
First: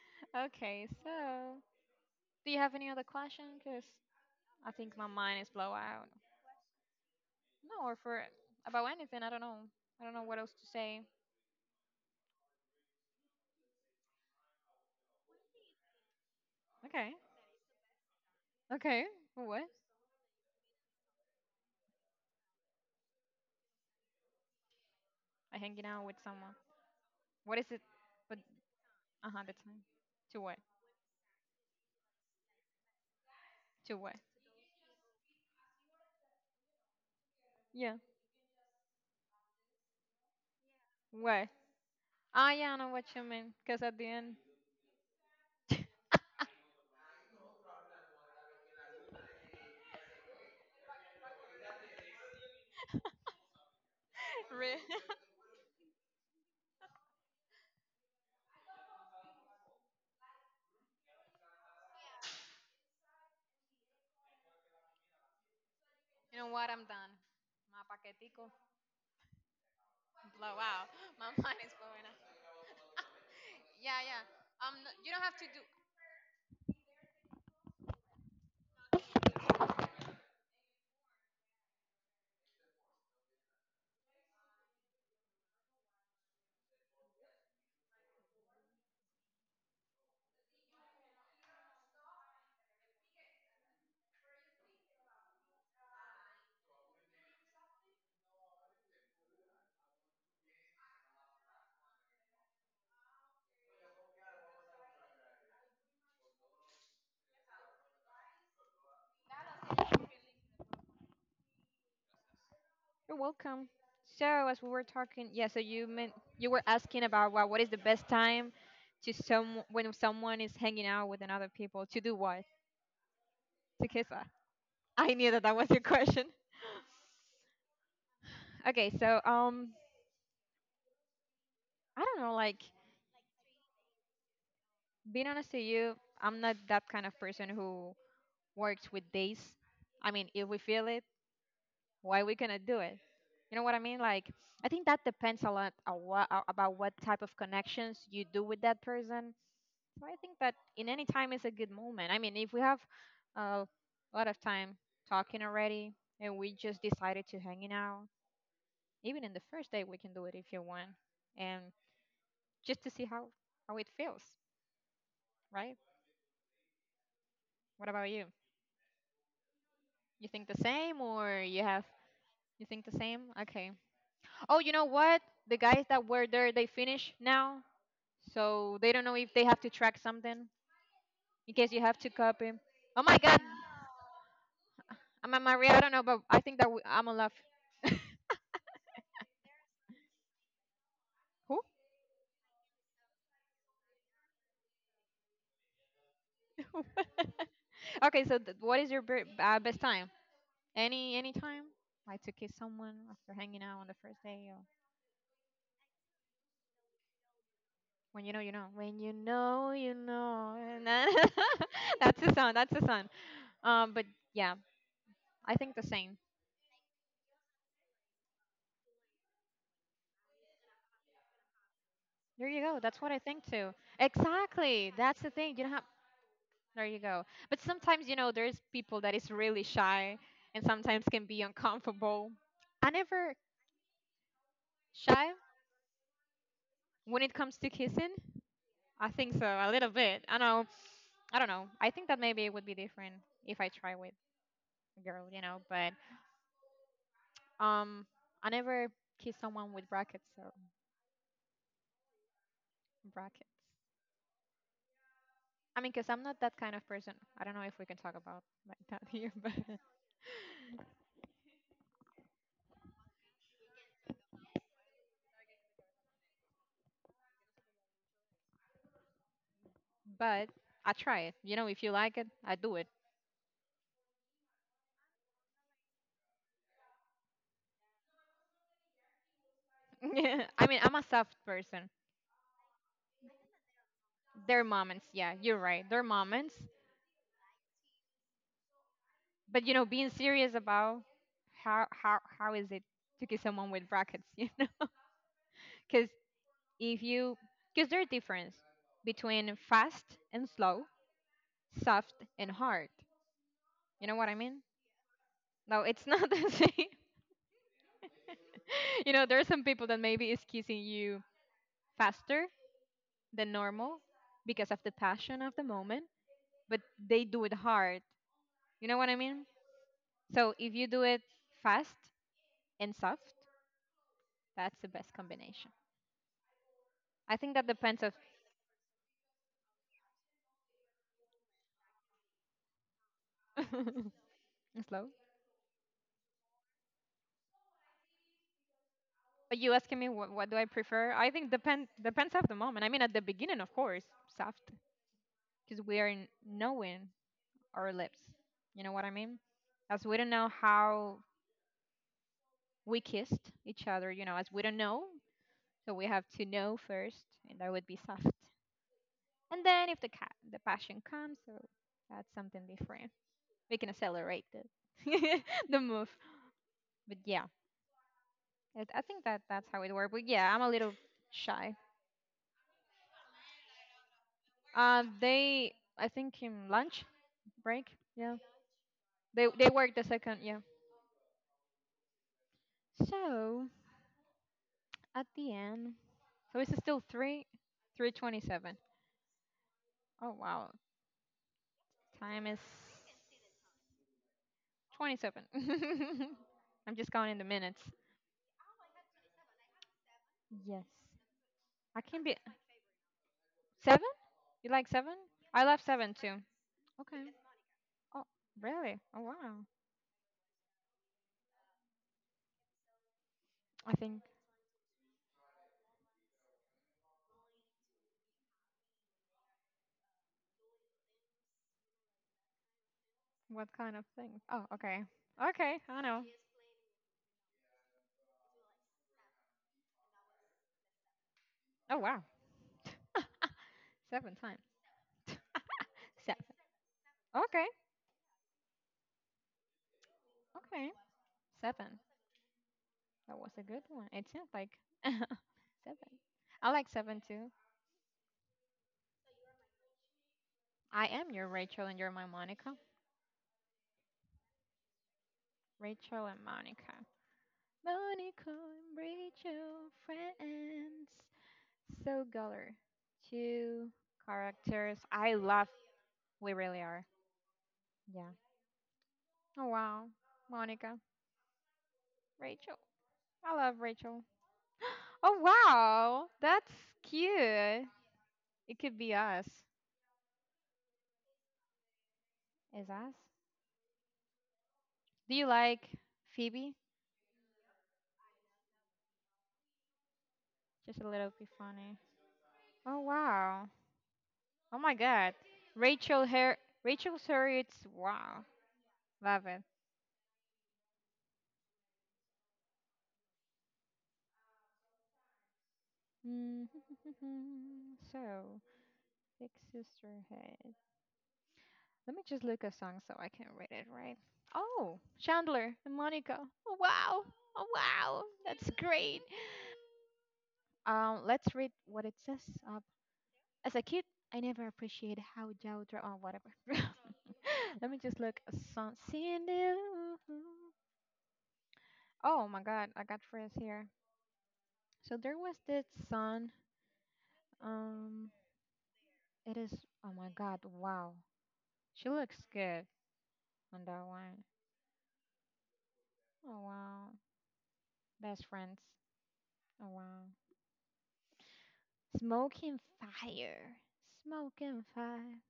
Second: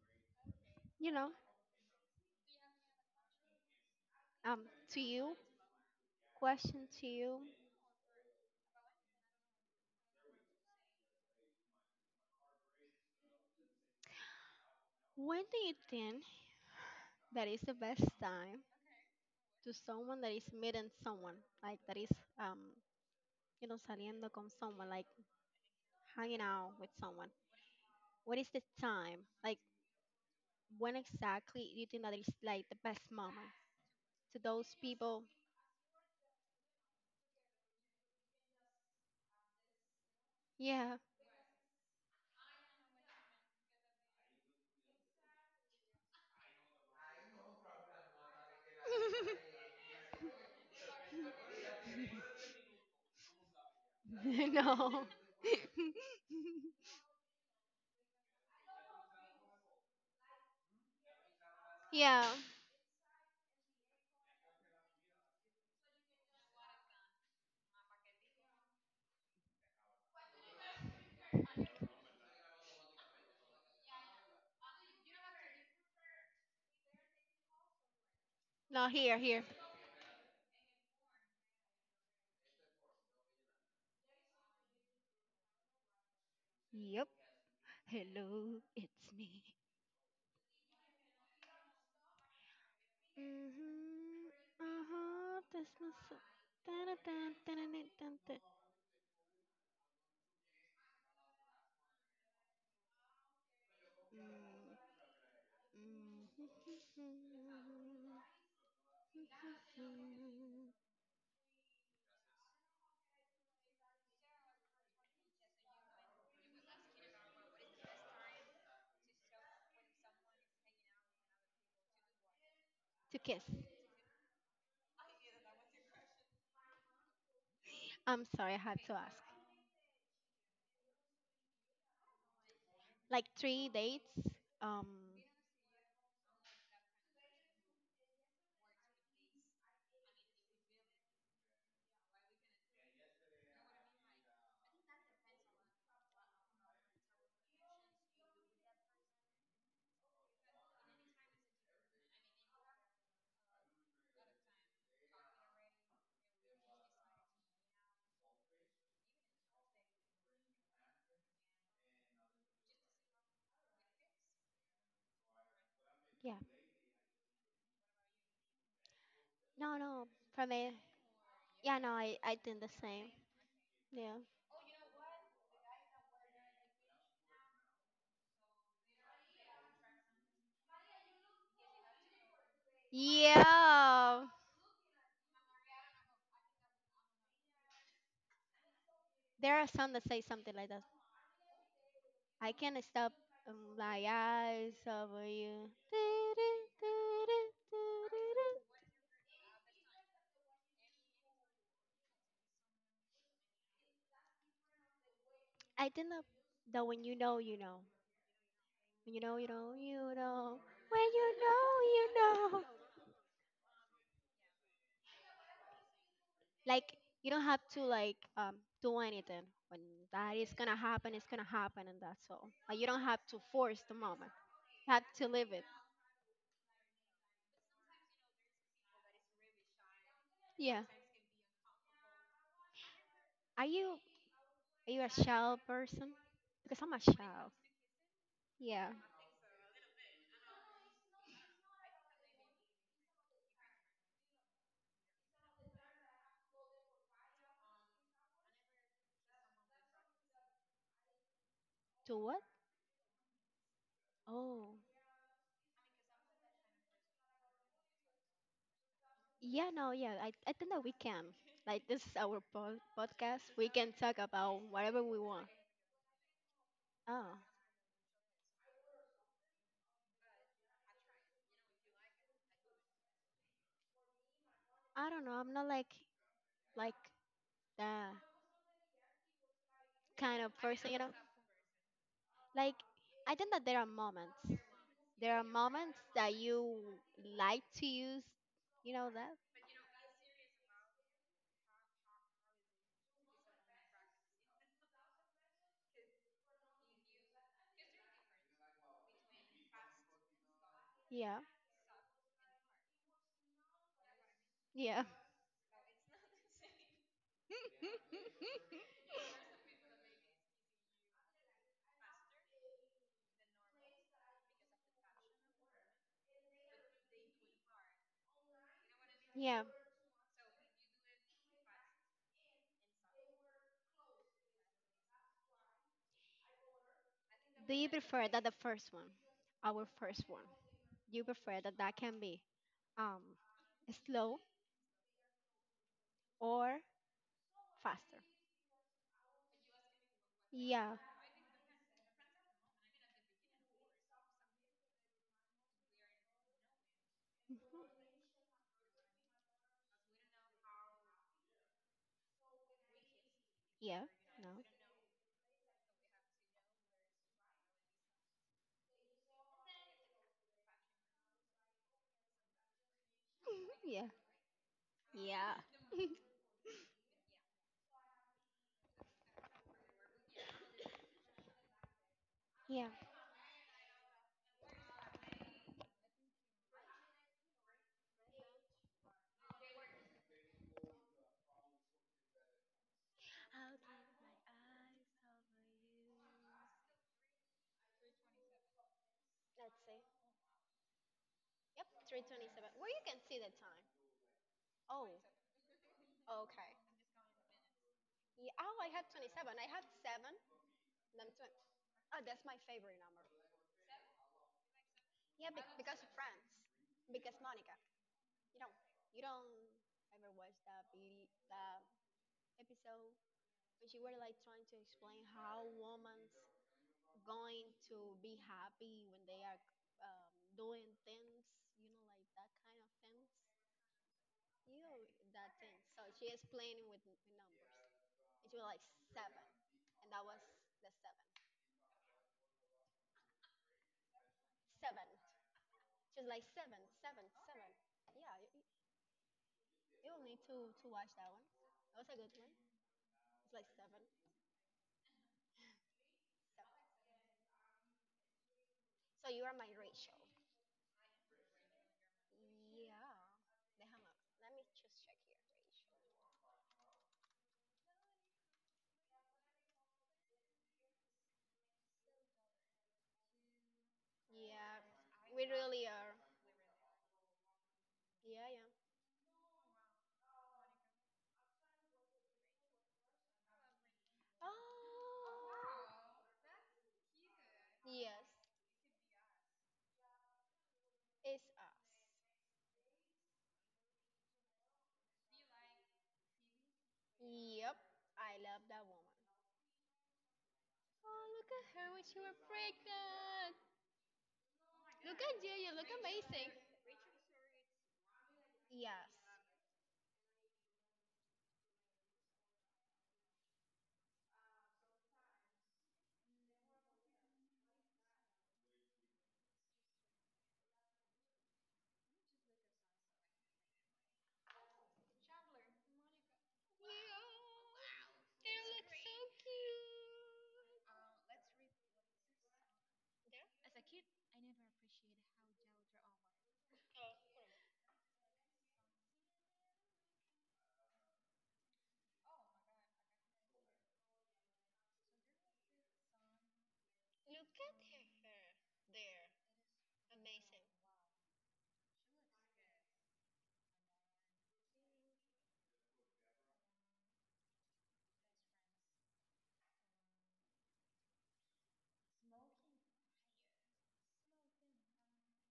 Okay,
you know,
so do you have any other question? Cause
um,
I think
to
my
you,
mind is blow out.
question to you.
No, or for about anything. I don't know. I don't know what else to say.
When do you think
Okay.
that is the best time
Okay. What?
to someone that is meeting someone, like that is, um, saliendo con someone, like
I hanging out with
hanging
someone.
out with someone?
What is it? But
What is the time?
uh huh. The
Like
time. To what?
when exactly do you think that is like the best moment
To what?
to those people?
Yeah.
Yeah,
What? Ah, yeah. I know what you mean. Cause at the end. Re-
no, yeah,
you know what? I'm done. My paquetico blow out. My mind is blowing Yeah, yeah. No, you don't have to do.
no, here, here. Yep. Hello, it's me. Mm Mhm. Uh-huh. This must. Dun, dun, dun, dun, dun, dun, dun. Mm, mhm.
You're welcome. So, as we were talking, yeah, so you meant you were asking about what is the best time to some when someone is hanging out with another people to do what?
To kiss.
To kiss her. I knew that that was your question.
I'm sorry, I had
Okay,
to ask.
so I don't know, like
Like three dates. Um.
being honest to you, I'm not that kind of person who works with days. I mean, if we feel it, why we gonna do it? You know what I mean like I think that depends a lot about what type of connections you do with that person. So I think that in any time is a good moment. I mean, if we have a lot of time talking already and we just decided to hanging out, even in the first day we can do it if you want, and just to see how it feels, right?
Yeah.
What about you?
No, no.
You think
From
the
a
same, or you
yeah,
have—
no, I think
you
the
think the
same.
same? Okay.
Yeah.
Oh, you know what, the guys that were there, they finish now, so they don't know if they have to track something in case you have to copy. Oh my God,
Yeah.
I'm a Maria. I don't know, but I think that we, I'm a love.
There are some that say something like that.
Who?
I can't stop my eyes over you.
Okay, so what is your best time? Any time? Like to kiss someone after hanging out on the first day, or
I think that, that when you know, you know.
when you know you know. When you
When you know, you
know
know,
you
you
know.
know.
And
When
then—
you know, you
that's the song.
know.
That's the song. But yeah, I think the same.
Like, you don't have to, like, do anything. When that is gonna happen, it's gonna happen, and that's
There
all.
you go.
Like, you
That's
don't
what I
have to
think too.
force the moment.
Exactly.
You have
That's
to
the
live
thing. You
it.
don't have. There you go. But sometimes, you know, there's people that is really shy and
Yeah.
sometimes can be uncomfortable. I never
Are you Are you a
shy
shy person? Because I'm a
when it
shy.
comes to kissing.
Yeah.
I think so, a little bit. I know. I don't know. I think that maybe it would be different if I try with a girl, you know, but um I never kiss someone with brackets or
To what?
brackets.
Oh.
I mean, cuz I'm not that kind of person. I don't know if we can talk about like that here, but—
Yeah, no, yeah. I think that we can. Like, this is our podcast. We can talk about whatever we want. Oh.
but I try it. You know, if you like it, I do it.
I don't know. I'm not like that kind of
I mean,
person,
I'm
you
a
know?
soft person.
Like, I think that there are moments.
Their moments, yeah,
There are
you're right.
moments
Their
that
moments.
you like to use. You know that?
But you know, being serious about how is it to kiss someone with brackets, you know? Because if you, because there's a difference between fast and slow,
Yeah.
soft and hard. You know what I mean?
Yeah.
No, it's not the same. You know, there are some people that maybe is kissing you faster than normal because of the passion of the moment, but they do it hard. You know what I mean?
Yeah.
So if you do it fast and soft, that's the best combination. I think that
Do you
depends of—
prefer that the first one? Our first one. You prefer that that can be um slow
slow.
or faster?
But you asking me what do I
Yeah.
prefer? I think depends of the moment. I mean, at the beginning, of course, soft, because we are knowing our lips. You know what I mean? As we don't know how we kissed each
Yeah.
other, you know, as we
No.
don't know, so we have to know first, and that would be soft. And then if the the passion comes, so that's something different. We can
Yeah.
accelerate the the move. But yeah, it, I think that that's how it works. But yeah, I'm a little shy.
Yeah.
They, I think, in lunch break. Yeah, they work the second. Yeah. So
Out at,
at the end, so it's still three, 3:27.
let's see.
Oh wow,
Yep,
time is
327. Where you can see the time. Oh,
27.
okay.
I'm just counting the minutes.
Yeah, oh, I had 27. I had 7.
Yes,
Then 20.
I
Oh,
can be
that's my favorite number.
seven. You like seven?
Yeah,
I love
because of
seven too.
friends. Because Monica.
Oh
You don't,
really? Oh
you don't
wow.
ever watch the, beauty the episode when
I
she were
think—
like trying to explain how women's going to be happy when they are um, doing things, you know, like that kind of things.
what kind of thing? Oh
You
okay,
know, that thing.
okay. I
So
know.
she is playing with with numbers. And she was like seven, and that was the seven.
Oh wow. Seven times.
Seven. She was like
Seven.
seven, seven,
Okay.
seven. Yeah, you'll need to
Okay.
watch that one.
Seven.
That was a good one.
That was
It's
a
like
good
seven,
one. It seems like seven. I
seven.
like seven too.
So you are my Rachel.
I am your Rachel and you're my Monica.
Yeah. Déjame. Let me just check here.
Rachel and Monica. Monica and Rachel, friends. So Guller. Two
Yeah,
characters. I
we
love—
really are.
we really are. Yeah.
Yeah, yeah.
Oh, wow. Monica. Rachel. I love Rachel.
Oh.
Oh, wow. That's cute.
Yes.
It could be us. Is us? Do you like Phoebe?
Yep, I love that woman.
Just a
Oh,
little
look
bit
at her
funny.
when she was
Oh
pregnant.
wow. Oh my
Look
god.
at you, you look
Rachel
amazing.
her— Rachel Harriet's, wow.
Yes.
Love it. Mm, so Big Sister Head. Let me just look a song so I can read it right. Oh, Chandler and Monica. Oh wow. Oh wow. That's great. Let's read what it says. Uh, As a kid, I never appreciated how Jautra or whatever. Let me just look. Some Cindy— oh my god, I got friends here. So there was this sun. Um, it is. Oh my god, wow. She looks good on that one. Oh wow. Best friends. Oh wow. Smoking fire. Smoking fire.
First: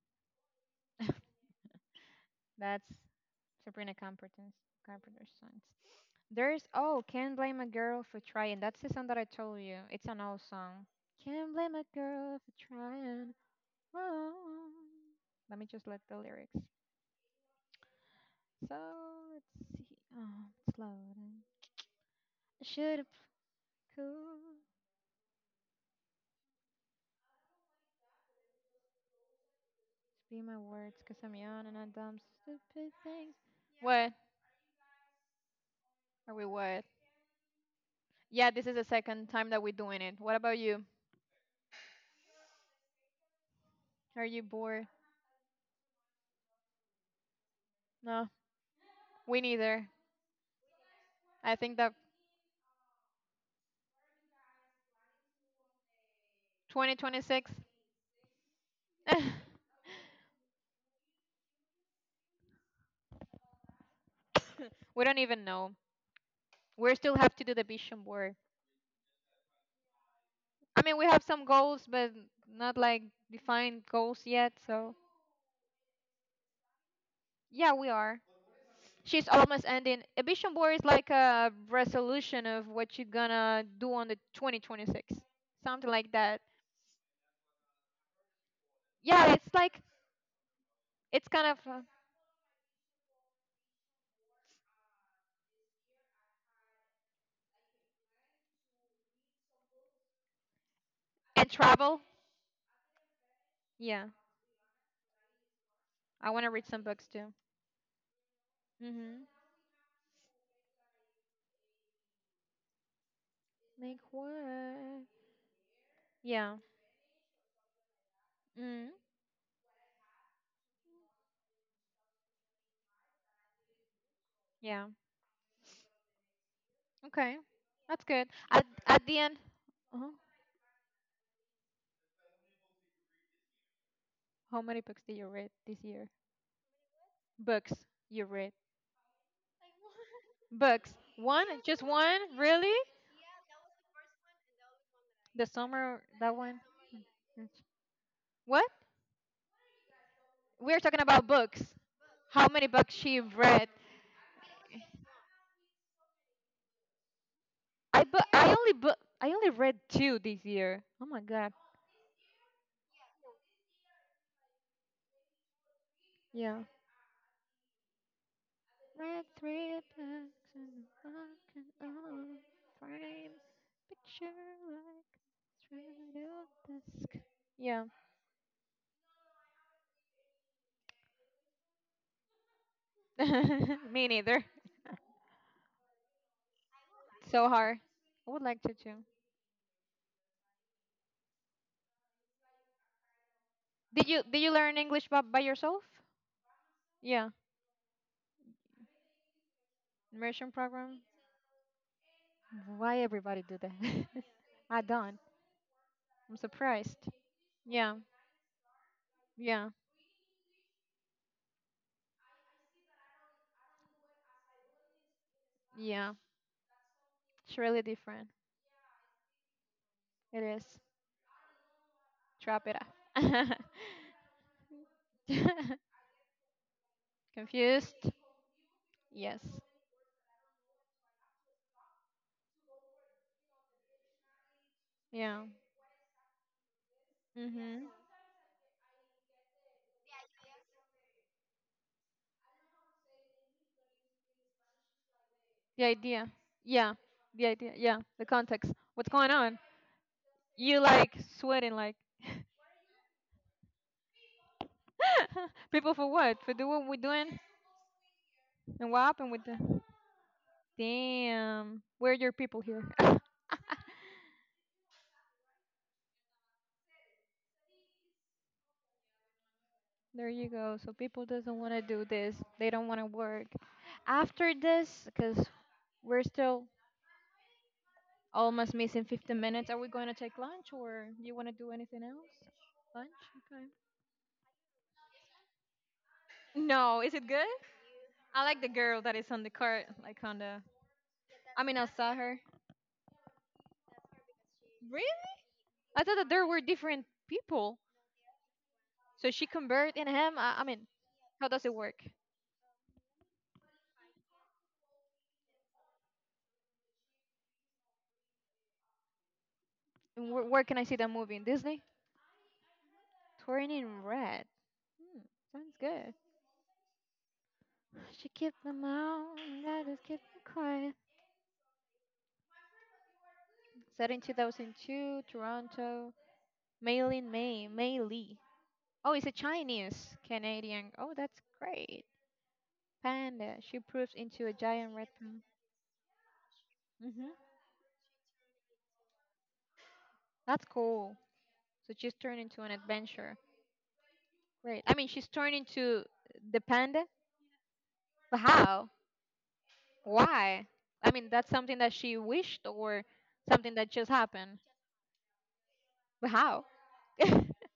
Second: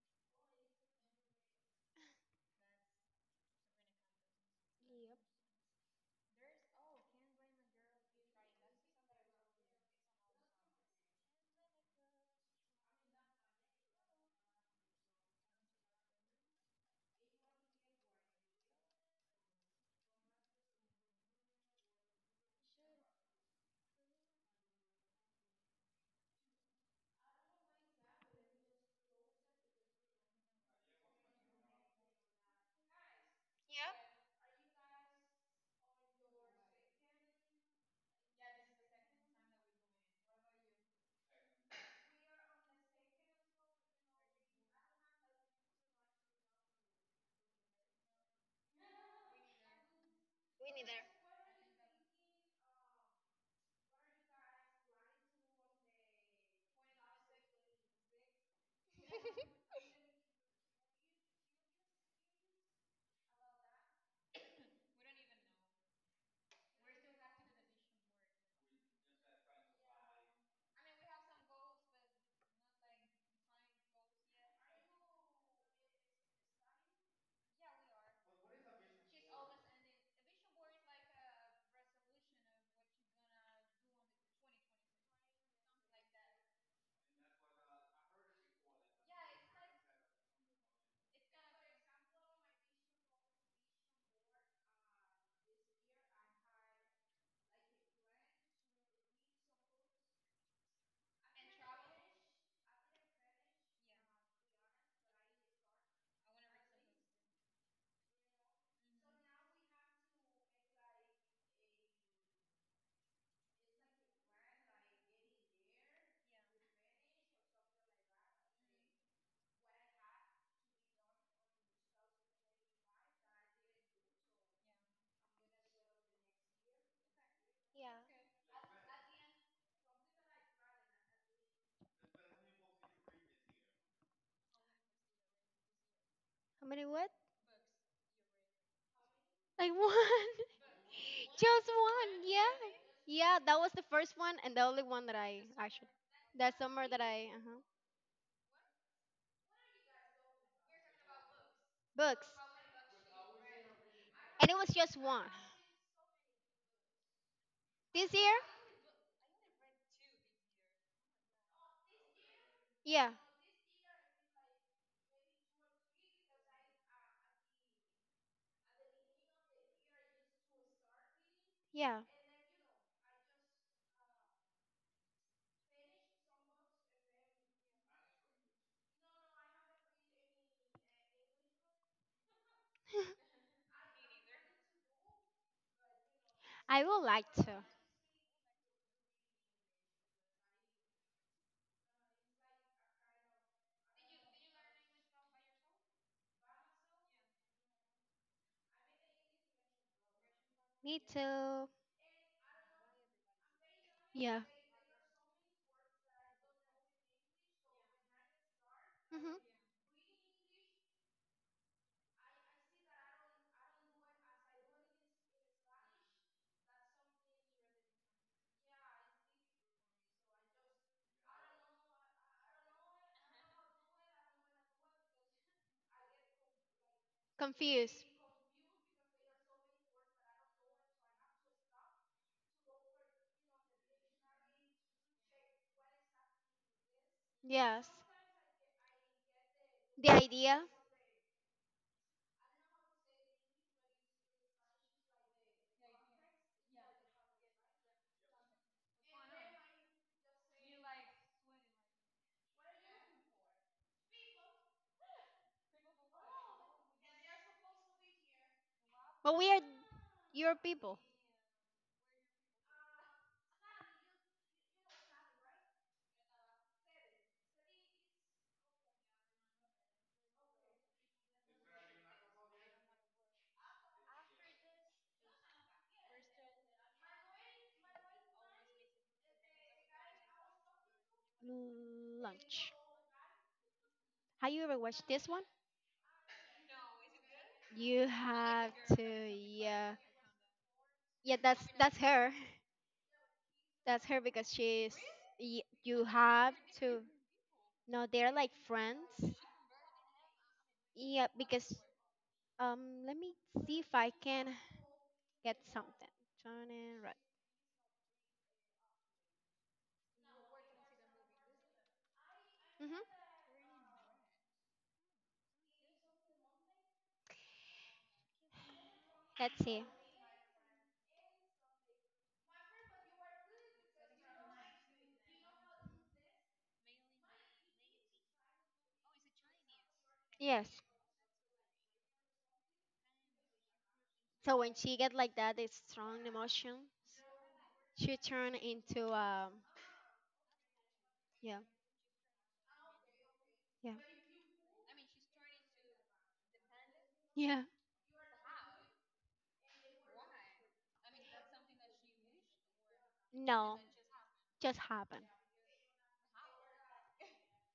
That's Sabrina Carpenter's songs. There's— oh, can't blame a girl for trying. That's the song that I told you. It's an old song. Can't blame a girl for trying. Oh. Let me just look the lyrics. So let's see. Oh, it's loading. I should have— cool. Be my words, cause I'm young and I dumb stupid things. Yeah, this is the second time that we're doing it. What about you? Are you bored? No, we neither. I think that 2026 we don't even know. We still have to do the vision board. I mean, we have some goals, but not like defined goals yet. So yeah, we are. She's almost ending. A vision board is like a resolution of what you're gonna do on the 2026, something like that. Yeah, it's like it's kind of and travel. Yeah, I want to read some books too. Mhm. Like what? Yeah. Mm. Yeah. Okay. That's good. At the end. Uh huh. How many books did you read this year?
How many what?
Books you read.
I won.
Books. One?
Just
Just
one,
one?
yeah.
Really?
Yeah, that was the first one and the only one that
The
I actually
summer that
that
one?
summer that I
Mm.
uh-huh,
What? We're talking about books.
books.
How many books she read?
And it was just one.
I
This year?
bu- I only read two this year. Oh my god.
Yeah.
Yeah. Read three books and walking
Yeah.
on frame. Picture like straight off the sky. Yeah. Me neither.
I would like
So
to.
hard. I would like to too. Did you learn English by yourself? Yeah, immersion program.
Me too.
Why everybody do that?
Yeah.
I don't. I'm surprised. Yeah,
Mhm.
yeah, yeah. It's really different. It is. Trap it up.
Confused.
Confused? Yes. Yeah. Mhm.
Yes. The idea.
The idea. Yeah. The idea. Yeah. The context. What's going on? You like sweating like people for what? For doing what we're doing? And what happened
But
with
we
the—
are your people.
damn. Where are your people here? There you go. So people doesn't want to do this. They don't want to work. After this, because we're still almost missing 15 minutes, are we going to take lunch or you want to do anything else?
Lunch.
Lunch? Okay.
Have you ever watched this one?
No, is it good?
You
I like the
have
girl that is
to,
on the cart,
yeah,
like on the.
yeah.
I mean, I
That's
saw
her.
her.
That's her because she's.
Really? I
You
thought that there
have
were
to.
different people.
No, they're like
So
friends.
she convert in him. I mean,
Yeah,
how does
because
it work?
um, let me see if I can get something. Johnny right.
And where can I see that movie in Disney?
Mhm.
Turning Red. Hmm, sounds good. She kept them out,
Let's
and I
see.
just kept them quiet. Set in 2002, Toronto. Maylin May Lee. Oh, it's a Chinese
Yes.
Canadian. Oh, that's great. Panda. She proves into a
So when
giant
she
red
get like
panda.
that, it's strong emotions.
Hmm.
She turn into.
That's cool.
Yeah.
So she's turned into an adventure.
Yeah.
Great. I mean, she's turned into the panda.
Yeah.
But how? Why? I mean, that's something that she wished or something
No,
that just happened.
just happen.
But how?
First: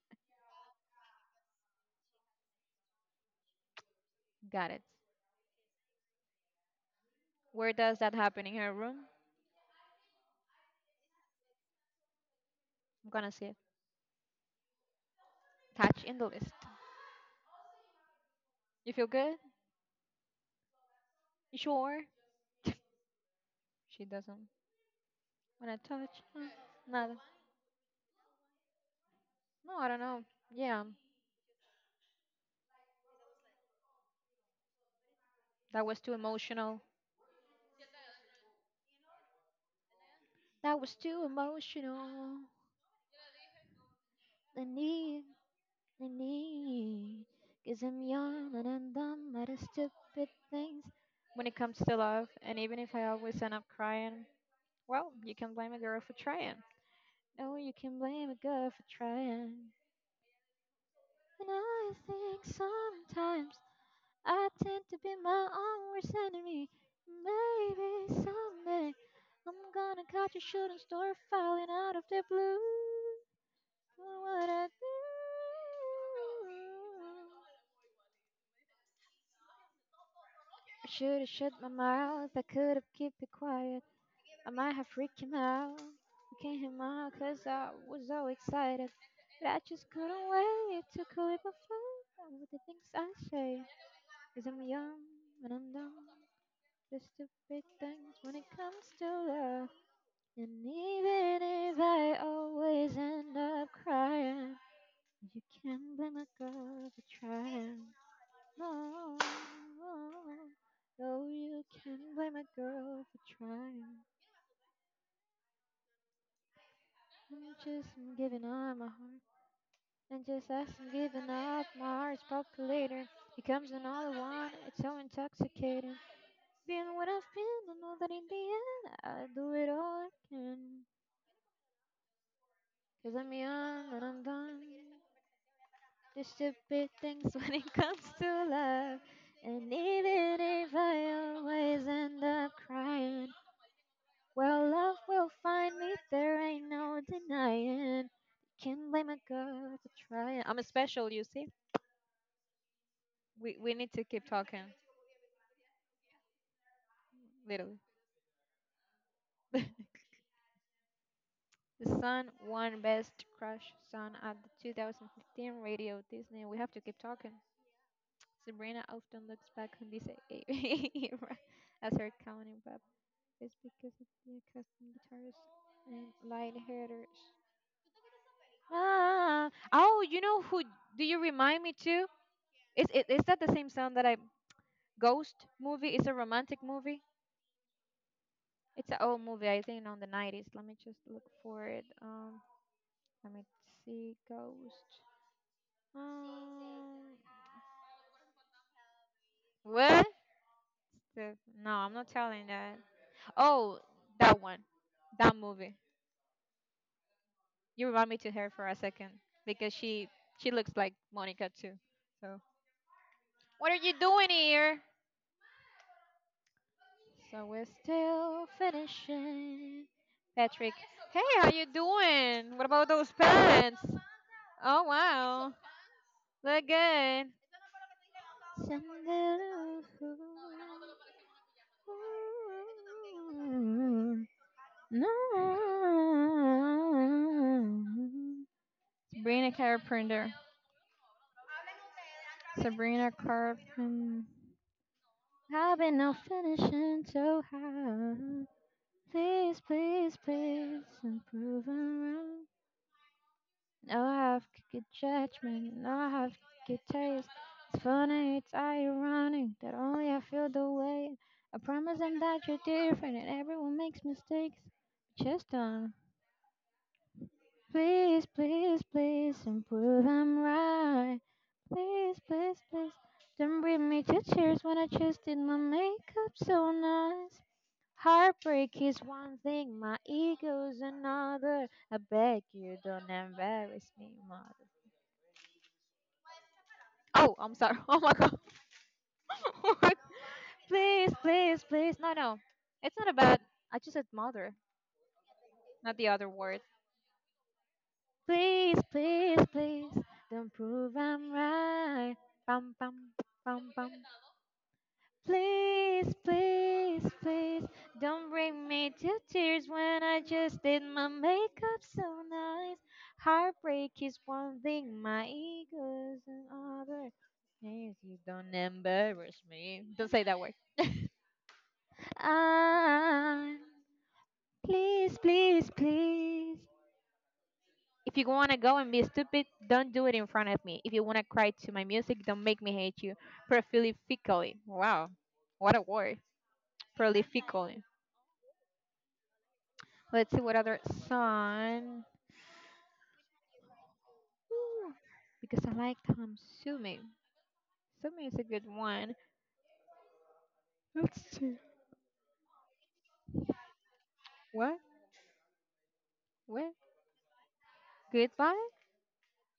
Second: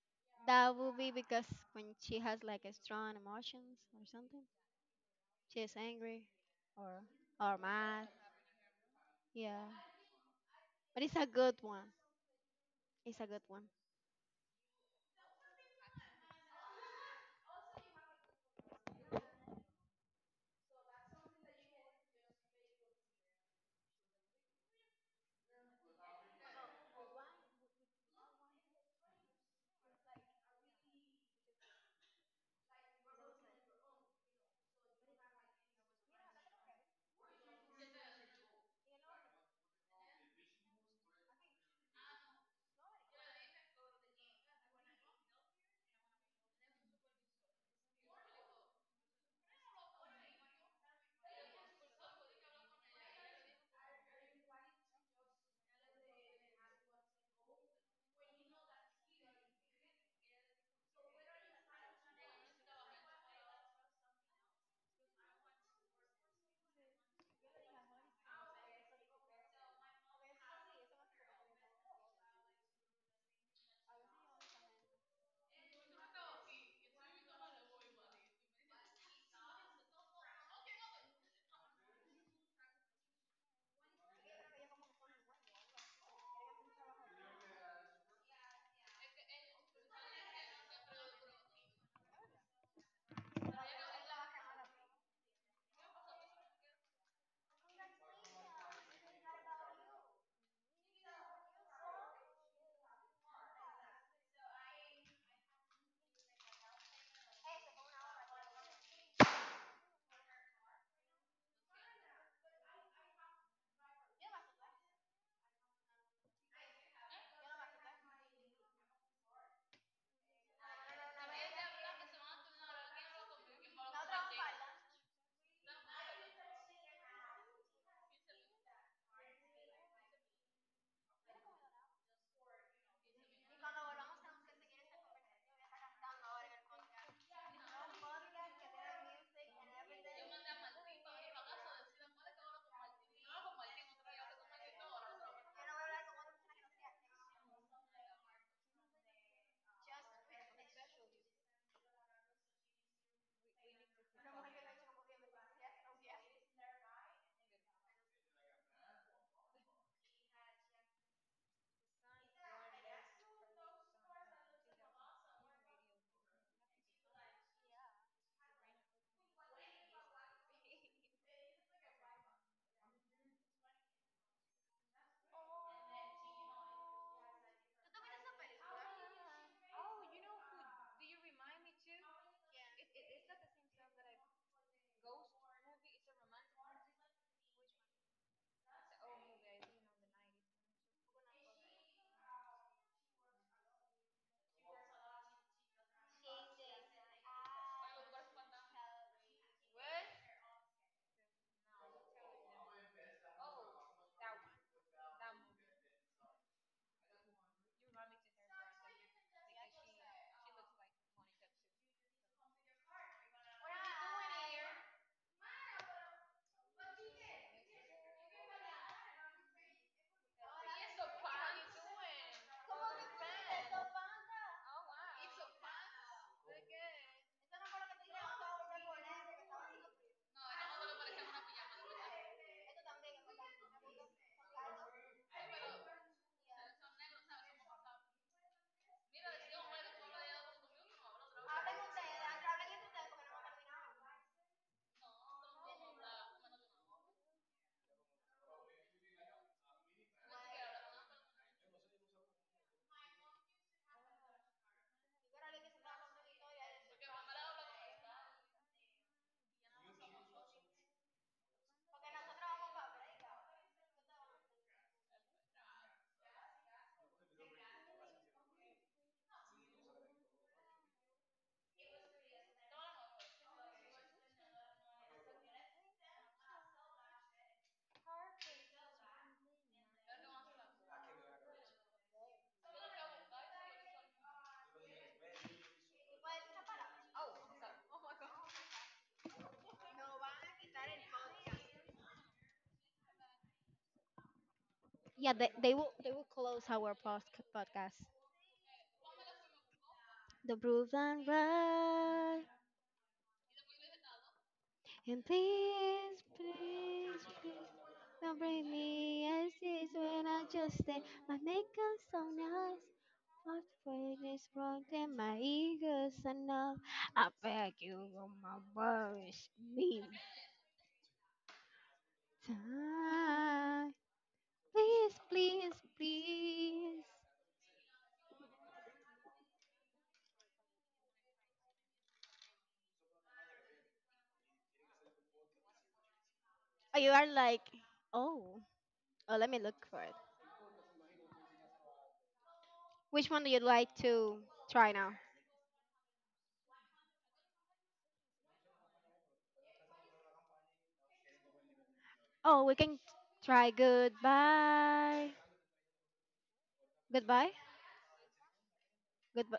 That would be because when she has like a strong emotions or something,
Got it.
she is angry or
Where does
mad.
that happen? In her room?
Yeah, but it's a good one.
I'm
It's a
gonna
good
say
one.
touch in the list. You feel good? You sure? She doesn't wanna touch. Mm, nada. No, I don't know. Yeah, that was too emotional. That was too emotional. I need, I need, cause I'm young and I'm done by the stupid things. When it comes to love, and even if I always end up crying, well, you can blame a girl for trying. Oh, you can blame a girl for trying. And I think sometimes I tend to be my own worst enemy. Maybe someday I'm gonna catch a shooting star falling out of the blue. What would I do? I should have shut my mouth. I could have kept it quiet. I might have freaked him out. I can't him out 'cause I was so excited. But I just couldn't wait. Took a leap of faith with the things I say. I'm young and I'm dumb. Just the stupid things when it comes to love. And even if I always end up crying, you can't blame a girl for trying. No, No, you can't blame a girl for trying. I'm just giving up my heart. And just as I'm giving up, my heart's populator. It comes another one, it's so intoxicating. Being what I've been, I know that in the end, I do it all I can. Cause I'm young and I'm done. The stupid things when it comes to love. And even if I always end up crying, well, love will find me. There ain't no denying. Can't blame a girl for trying. I'm a special, you see. We need to keep talking, literally. The Sun won Best Crush Song at the 2015 Radio Disney. We have to keep talking. Sabrina often looks back on this era as her crowning rap is because of the custom guitars and light headers. Ah, oh, you know who do you remind me too? Is it— is that the same sound that I— Ghost movie? It's a romantic movie. It's an old movie, I think, on the 90s. Let me just look for it. Let me see, Ghost. Um, what? The- no, I'm not telling that. Oh, that one, that movie. You remind me to her for a second because she looks like Monica too. So what are you doing here? So we're still finishing. Patrick, hey, how you doing? What about those pants? Oh wow, look good. No. Sabrina Carpenter. Sabrina Carpenter. I've been no finishing so hard. Please, please, please, I'm proven wrong. No, I have good judgment, no, I have good taste. It's funny, it's ironic that only I feel the way. I promise I'm that you're different and everyone makes mistakes. Just don't. Please, please, please, and prove I'm right. Please, please, please, don't bring me to tears when I just did my makeup so nice. Heartbreak is one thing, my ego's another. I beg you, don't embarrass me, mother. Oh, please, please, please, no, no, uh, I sure.
Yeah, they will
Not
they will close our podcast.
please, please, please, don't
The proof
prove
I'm
I'm right.
right,
Bum, bum, bum, bum.
and
Please,
please,
please,
please,
please,
please
don't
don't
bring
bring
me to
me
tears
ashes
when I
when I
just
just
did
stay.
my
My
makeup
makeup's so
so nice.
nice. My
Heartbreak
brain
is
is
one thing,
broken,
my
my
ego
ego's
is
enough.
another.
I beg
Please,
you,
you
oh
don't
my
embarrass
worries,
me.
me.
Don't say that word. Ah,
Time. Please,
please, please,
please,
please.
please.
If you want to go and be stupid, don't do it in front of me. If you want to cry to my music, don't make me hate you. Prolifically. Wow. What a word.
Oh, you are like,
Prolifically.
oh, oh, let me look for it.
Let's see what other song.
Which one do you like to try
Ooh,
now?
because I like Tom Sume. Sume is a good one. Let's see.
Oh, we can try
What?
goodbye.
What?
Goodbye?
Goodbye?
Goodbye.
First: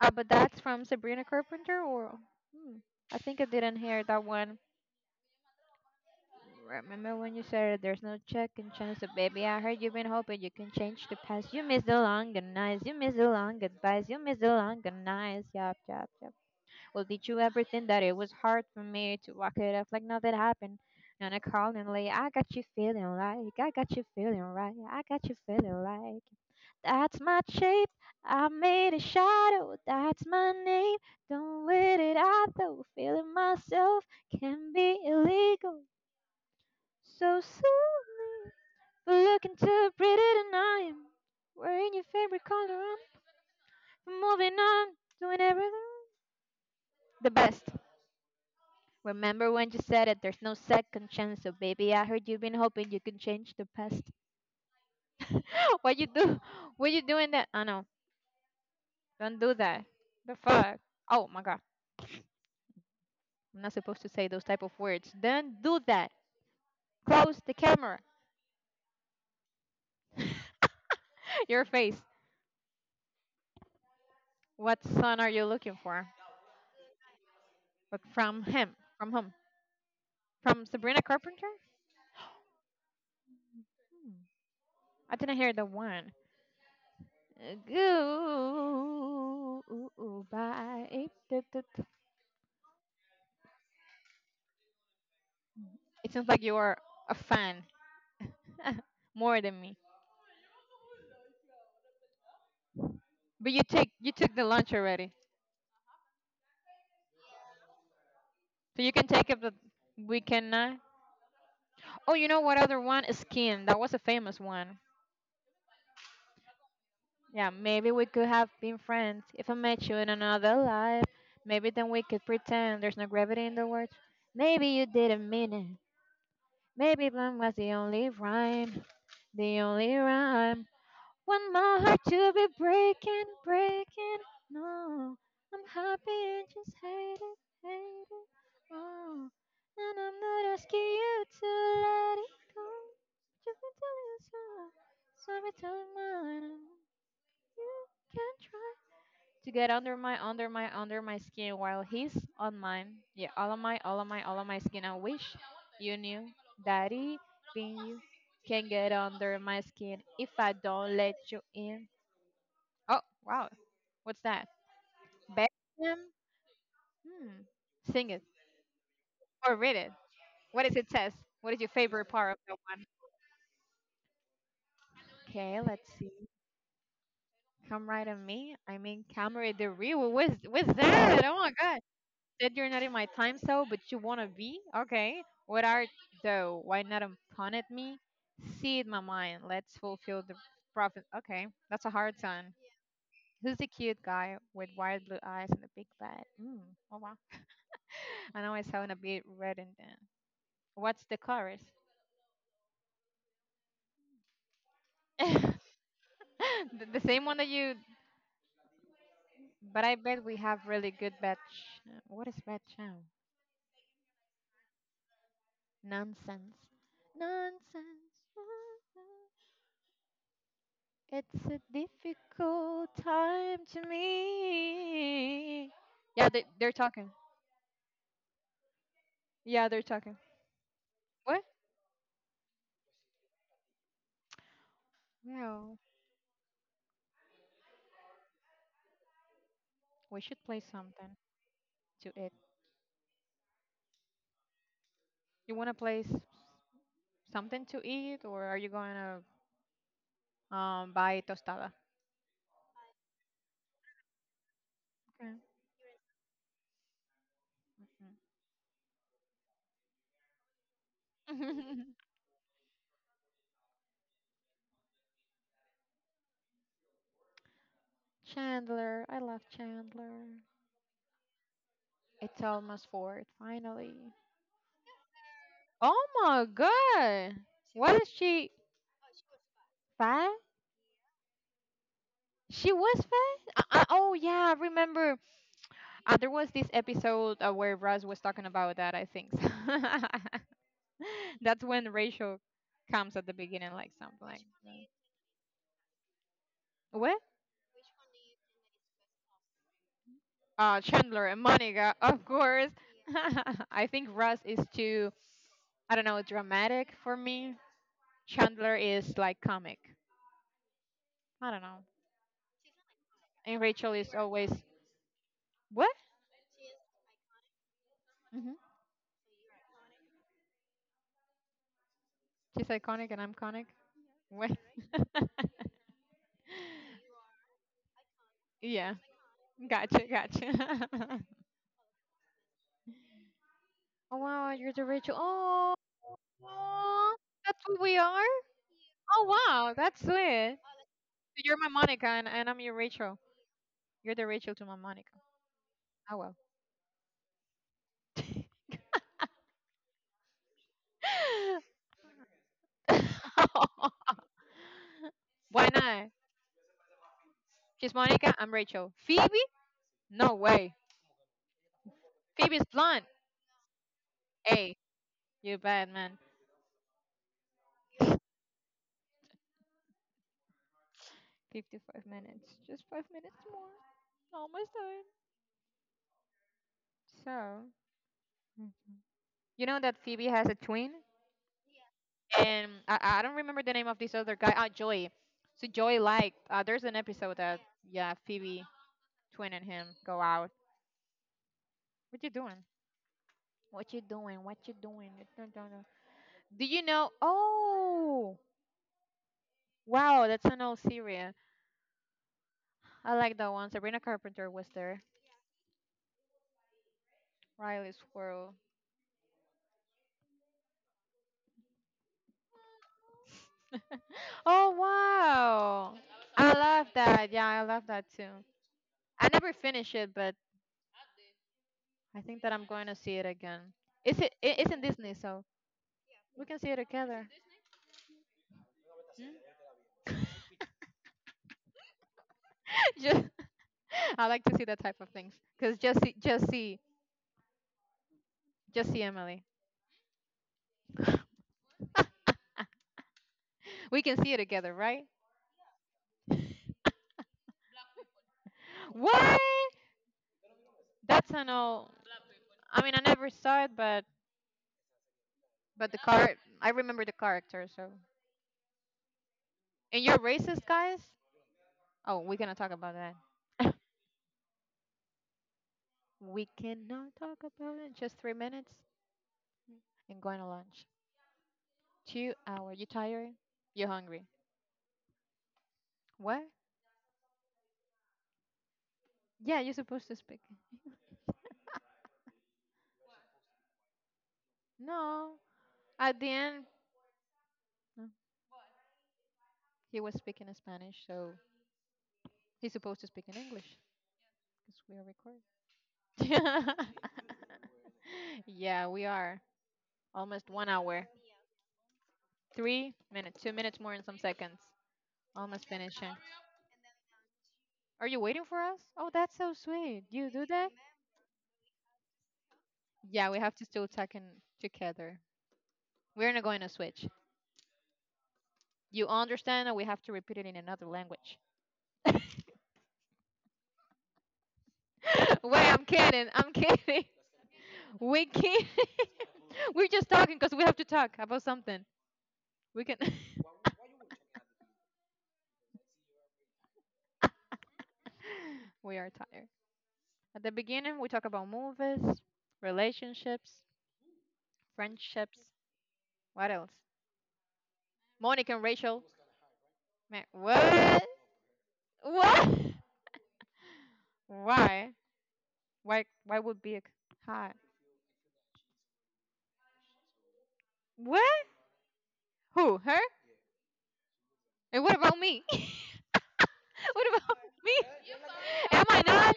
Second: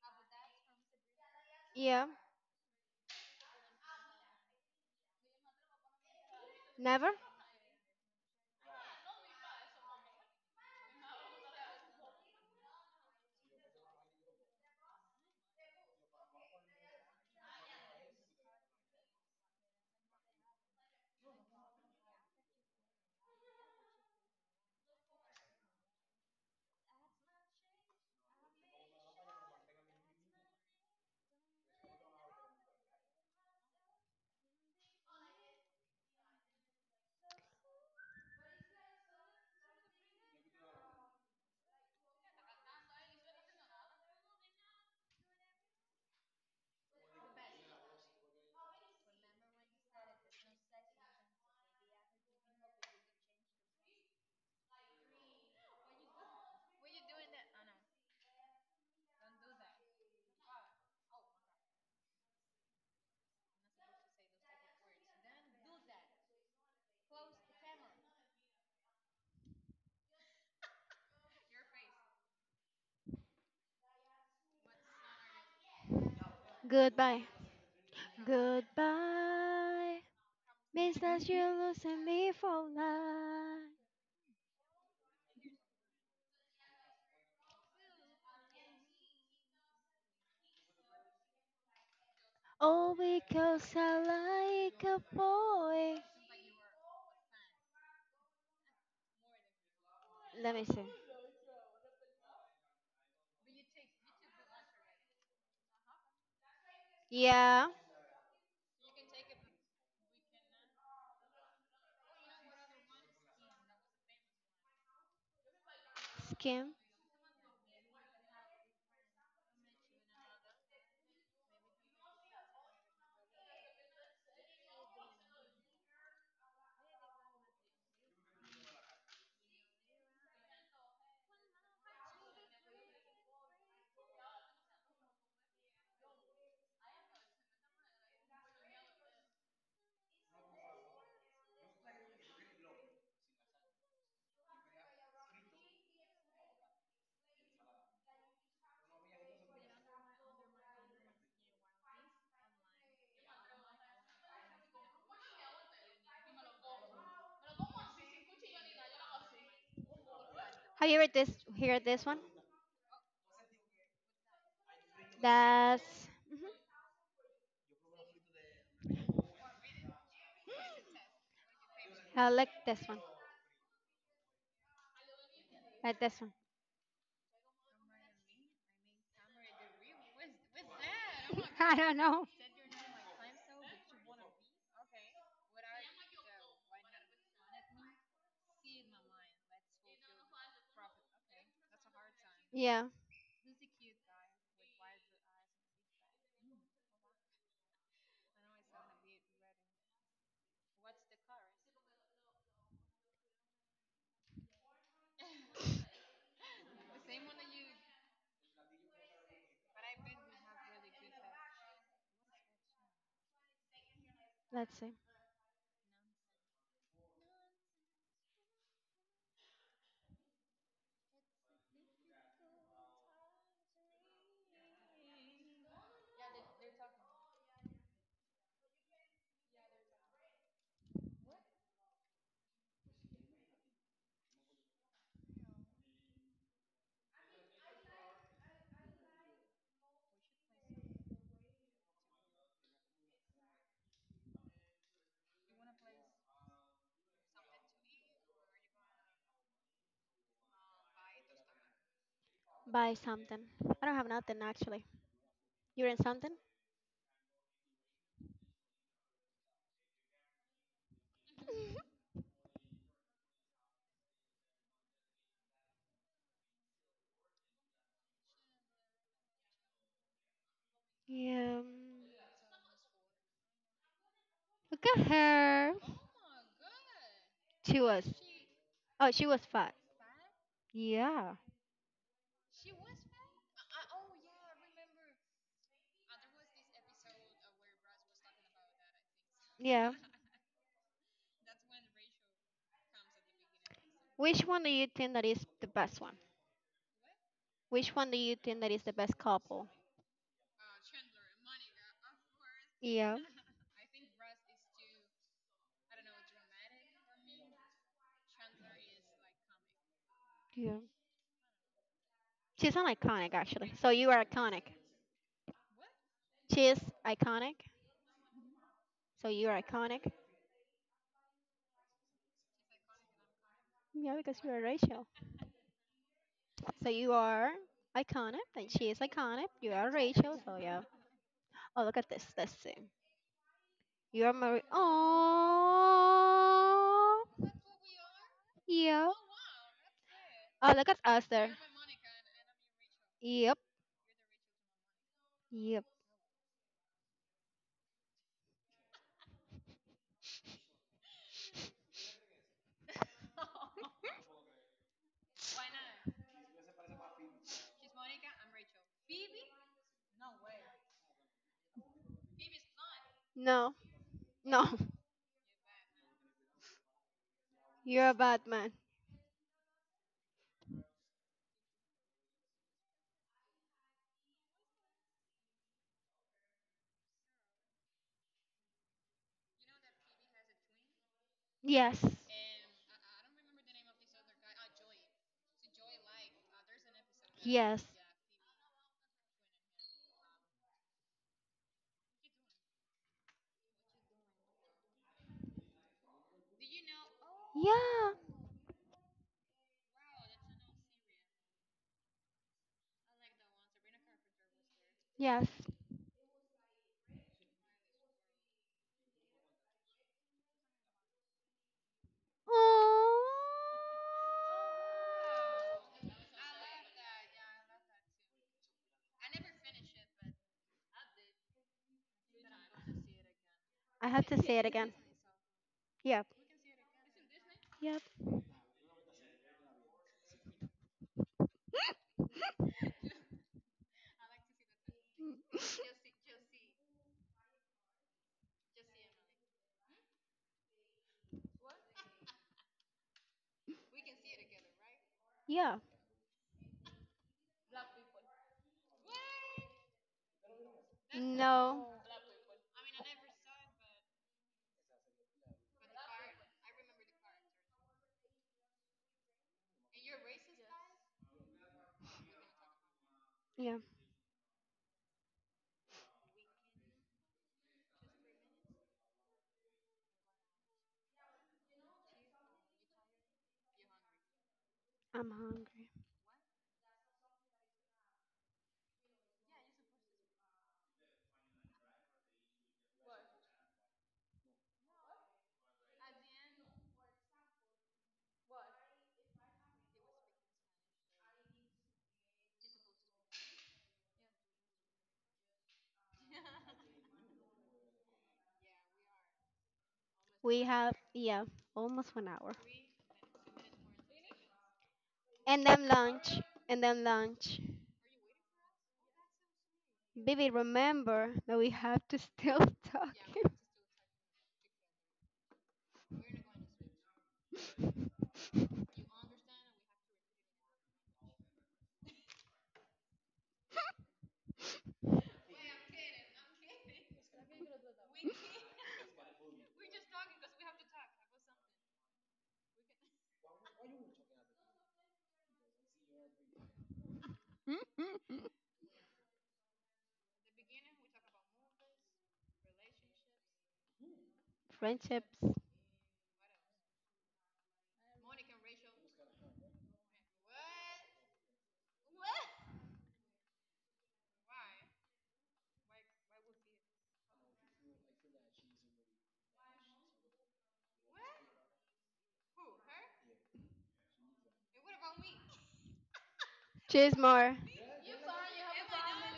But that's from Sabrina Carpenter
Yeah.
or. Hmm, I think I didn't hear that one.
Never?
Remember when you said there's no second chance, so baby? I heard you've been hoping you can change the past. You miss the long good nights, you miss the long goodbyes, you miss the long good nights. Yep, yep, yep. Well, did you ever think that it was hard for me to walk it off like nothing happened? And I called him like, I got you feeling like, I got you feeling right, I got you feeling like. That's my shape, I made a shadow, that's my name. Don't wait it out though, feeling myself can be illegal. So soothing, but looking too pretty tonight. Wearing your favorite color, I'm moving on, doing everything the best. Remember when you said it? There's no second chance. So, baby, I heard you've been hoping you can change the past. What you do? What you doing that? Oh no! Don't do that. The fuck? Oh my god! I'm not supposed to say those type of words. Don't do that. Close the camera. Your face. What son are you looking for?
Goodbye.
But from him. From whom?
Goodbye.
From
Means
Sabrina
that
Carpenter?
you're losing me for life.
Hmm. I didn't hear the one. Goodbye. It
All because I like a boy.
sounds like you are a fan. More than me.
Let me see.
But you took the lunch already,
Yeah.
so you can take it. But we cannot. Oh, you know what other one? Skin. That was a famous one.
Skim.
Yeah, maybe we could have been friends if I met you in another life. Maybe then we could pretend there's no gravity in the words. Maybe you didn't mean it. Maybe blunt was the only rhyme, the only rhyme. Want my heart to be breaking, breaking. No, I'm happy and just hate it, hate it. Oh, and I'm not asking you to let it go. Just be telling us all. So be telling mine. You can try to get under my, under my, under my skin while he's on mine. Yeah, all of my, all of my, all of my skin. I wish you knew, Daddy, being you can get under my skin if I
Have
don't
you heard
let
this?
you
Hear
in.
this one?
Oh, wow. What's that? Bam?
That's. Mhm.
Hmm. Sing it or read it. What does it says? What is your favorite
I
part of
like
that
this
one?
one.
Okay, let's
Like
see.
this one.
Come right at me. I mean, Camry the real. What's that? Oh my
I
god.
don't know.
Said you're not in my time zone, but you wanna be? Okay. What art though? Why not pun at me? See it, my mind. Let's fulfill the prophet. Okay, that's a hard one.
Yeah,
Who's the cute guy with wide blue eyes and a big bat? Mm. Oh wow. I know I sound a bit reddened then. What's the chorus? the, the same one that you. But I bet we have really good bad. What is bad chow?
let's see.
Nonsense. Nonsense. It's a difficult time to me. Yeah, yeah, they're talking. What? No, we should play something to eat. You wanna play s- Something to eat, or are you gonna buy tostada?
Buy something. I don't have nothing actually. You're in something?
Okay. Chandler, I love Chandler.
Yeah.
It's almost fourth, finally.
Look at her.
Oh my god.
She
What
was.
is she
Oh, she was fat.
fat?
Yeah.
She was fat? Oh yeah, I remember. There was this episode where Russ was talking about that, I think.
Yeah.
That's when Rachel comes at the beginning, like something like
Which one do
that.
you think that is the best one?
What?
Which one do you think that is the best couple?
Chandler and Monica, of course.
Yeah.
I think Russ is too, I don't know, dramatic for me. Chandler is like comic.
Yeah.
I don't know.
She's an iconic,
And
actually. So
Rachel
you
is
are
always
iconic.
what?
She is iconic.
Hmm.
So you are iconic.
She's iconic, and I'm conic.
Yeah, because you
What?
are Rachel. So you are iconic, and she
Yeah,
is iconic. You are
gotcha,
Rachel. So
gotcha.
yeah. Oh, look at this. Let's see.
Oh
You are
wow,
Marie.
you're the Rachel. Oh, aw,
Oh,
that's who we are.
yeah.
Oh wow, that's sweet.
Oh, look at us
So
there.
you're my Monica, and, I'm your Rachel.
Yep.
You're the Rachel to my Monica.
Yep.
Oh well. Why not? She's Monica. I'm Rachel. Phoebe? No way. Phoebe's blonde.
No.
Hey,
No.
you bad man.
You're a bad man.
55 minutes. Just 5 minutes more. Almost done. So, you know that Phoebe has a twin?
Yes.
And I don't remember the name of this other guy. Ah, Joey. So, Joey, like, there's an episode that,
Yes.
yeah, Phoebe, twin, and him go out. What you doing? What you doing? What you doing? Dun, dun, dun. Do you know?
Yeah.
Oh, wow, that's an old series. I like that one. Sabrina Carpenter was there.
Yes.
Riley Squirrel.
Aww.
Oh, wow. I love that. Yeah, I love that too. I never finished it, but I think that I'm going to see it again.
I
It's
have
it,
to
it
say it
it's in
again.
Disney, so
Yep.
we can see it together.
Yep.
just I like to see that type of things
Mm,
because just see Emily. We can see it together, right?
Yeah.
What? That's an
No.
old. I mean, I never saw it, but the car. I remember the character. So, and you're racist, guys. Oh, we're gonna talk about that.
Yeah.
We cannot talk about it. Just 3 minutes and going to lunch. 2 hour. You tired? You're hungry.
I'm hungry.
What? Yeah, you're supposed to speak. No, at the end, no, he was speaking in Spanish, so he's supposed to speak in English. Yeah, we are almost
We
one
have
hour,
yeah, almost 1 hour.
3 minutes, 2 minutes more, and some seconds.
And
Almost
then
finishing.
lunch. And then lunch.
Are you waiting for us? Oh, that's so sweet. You do
Baby,
that?
remember that we have to still talk.
Yeah, we have to still talk in together. We're not going to switch. You understand that we have to repeat it in another language. Wait, I'm kidding. I'm kidding. We can. We're just talking because we have to talk about something. We can. We are tired. At the beginning, we talk about movies, relationships,
Friendships.
friendships. What else? Monica and Rachel. Man, what? What? Why? Why? Why would be a hot? What? Who? Her? And what about me? What
Cheers
about
more.
me? Am I not?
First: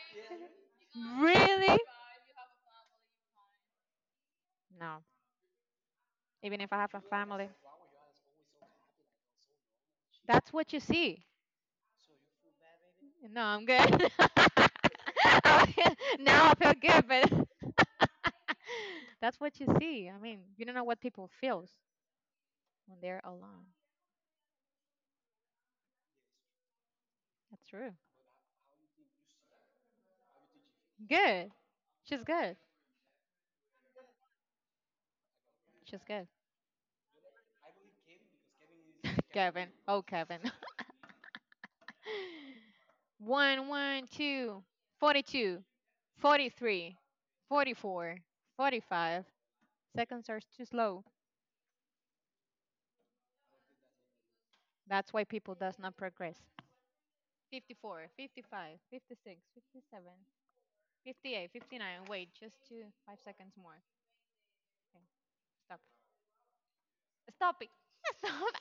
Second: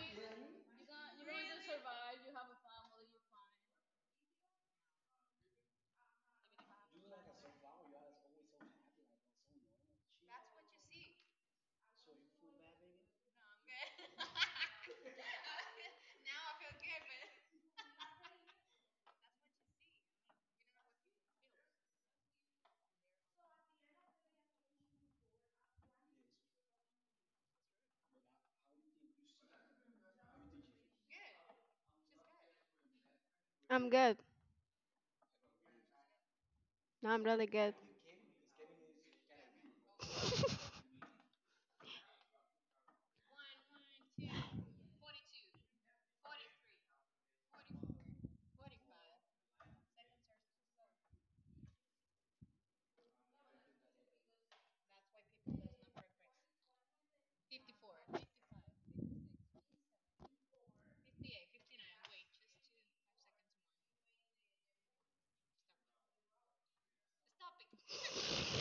Really? No. Even if I have a family, that's what you see. No, I'm good. I feel- now I feel good, but that's what you see. I mean, you don't know what people feels when they're alone. That's true. Good. She's good.
I'm good.
She's good.
No, I'm really good.
Kevin. Oh, Kevin. One, one, two, 42, 43, 44, 45. Seconds are too slow. That's why people does not progress. 54, 55, 56, 57. 58, 59. Wait, just two, 5 seconds more. Okay, stop. Stop it. Stop.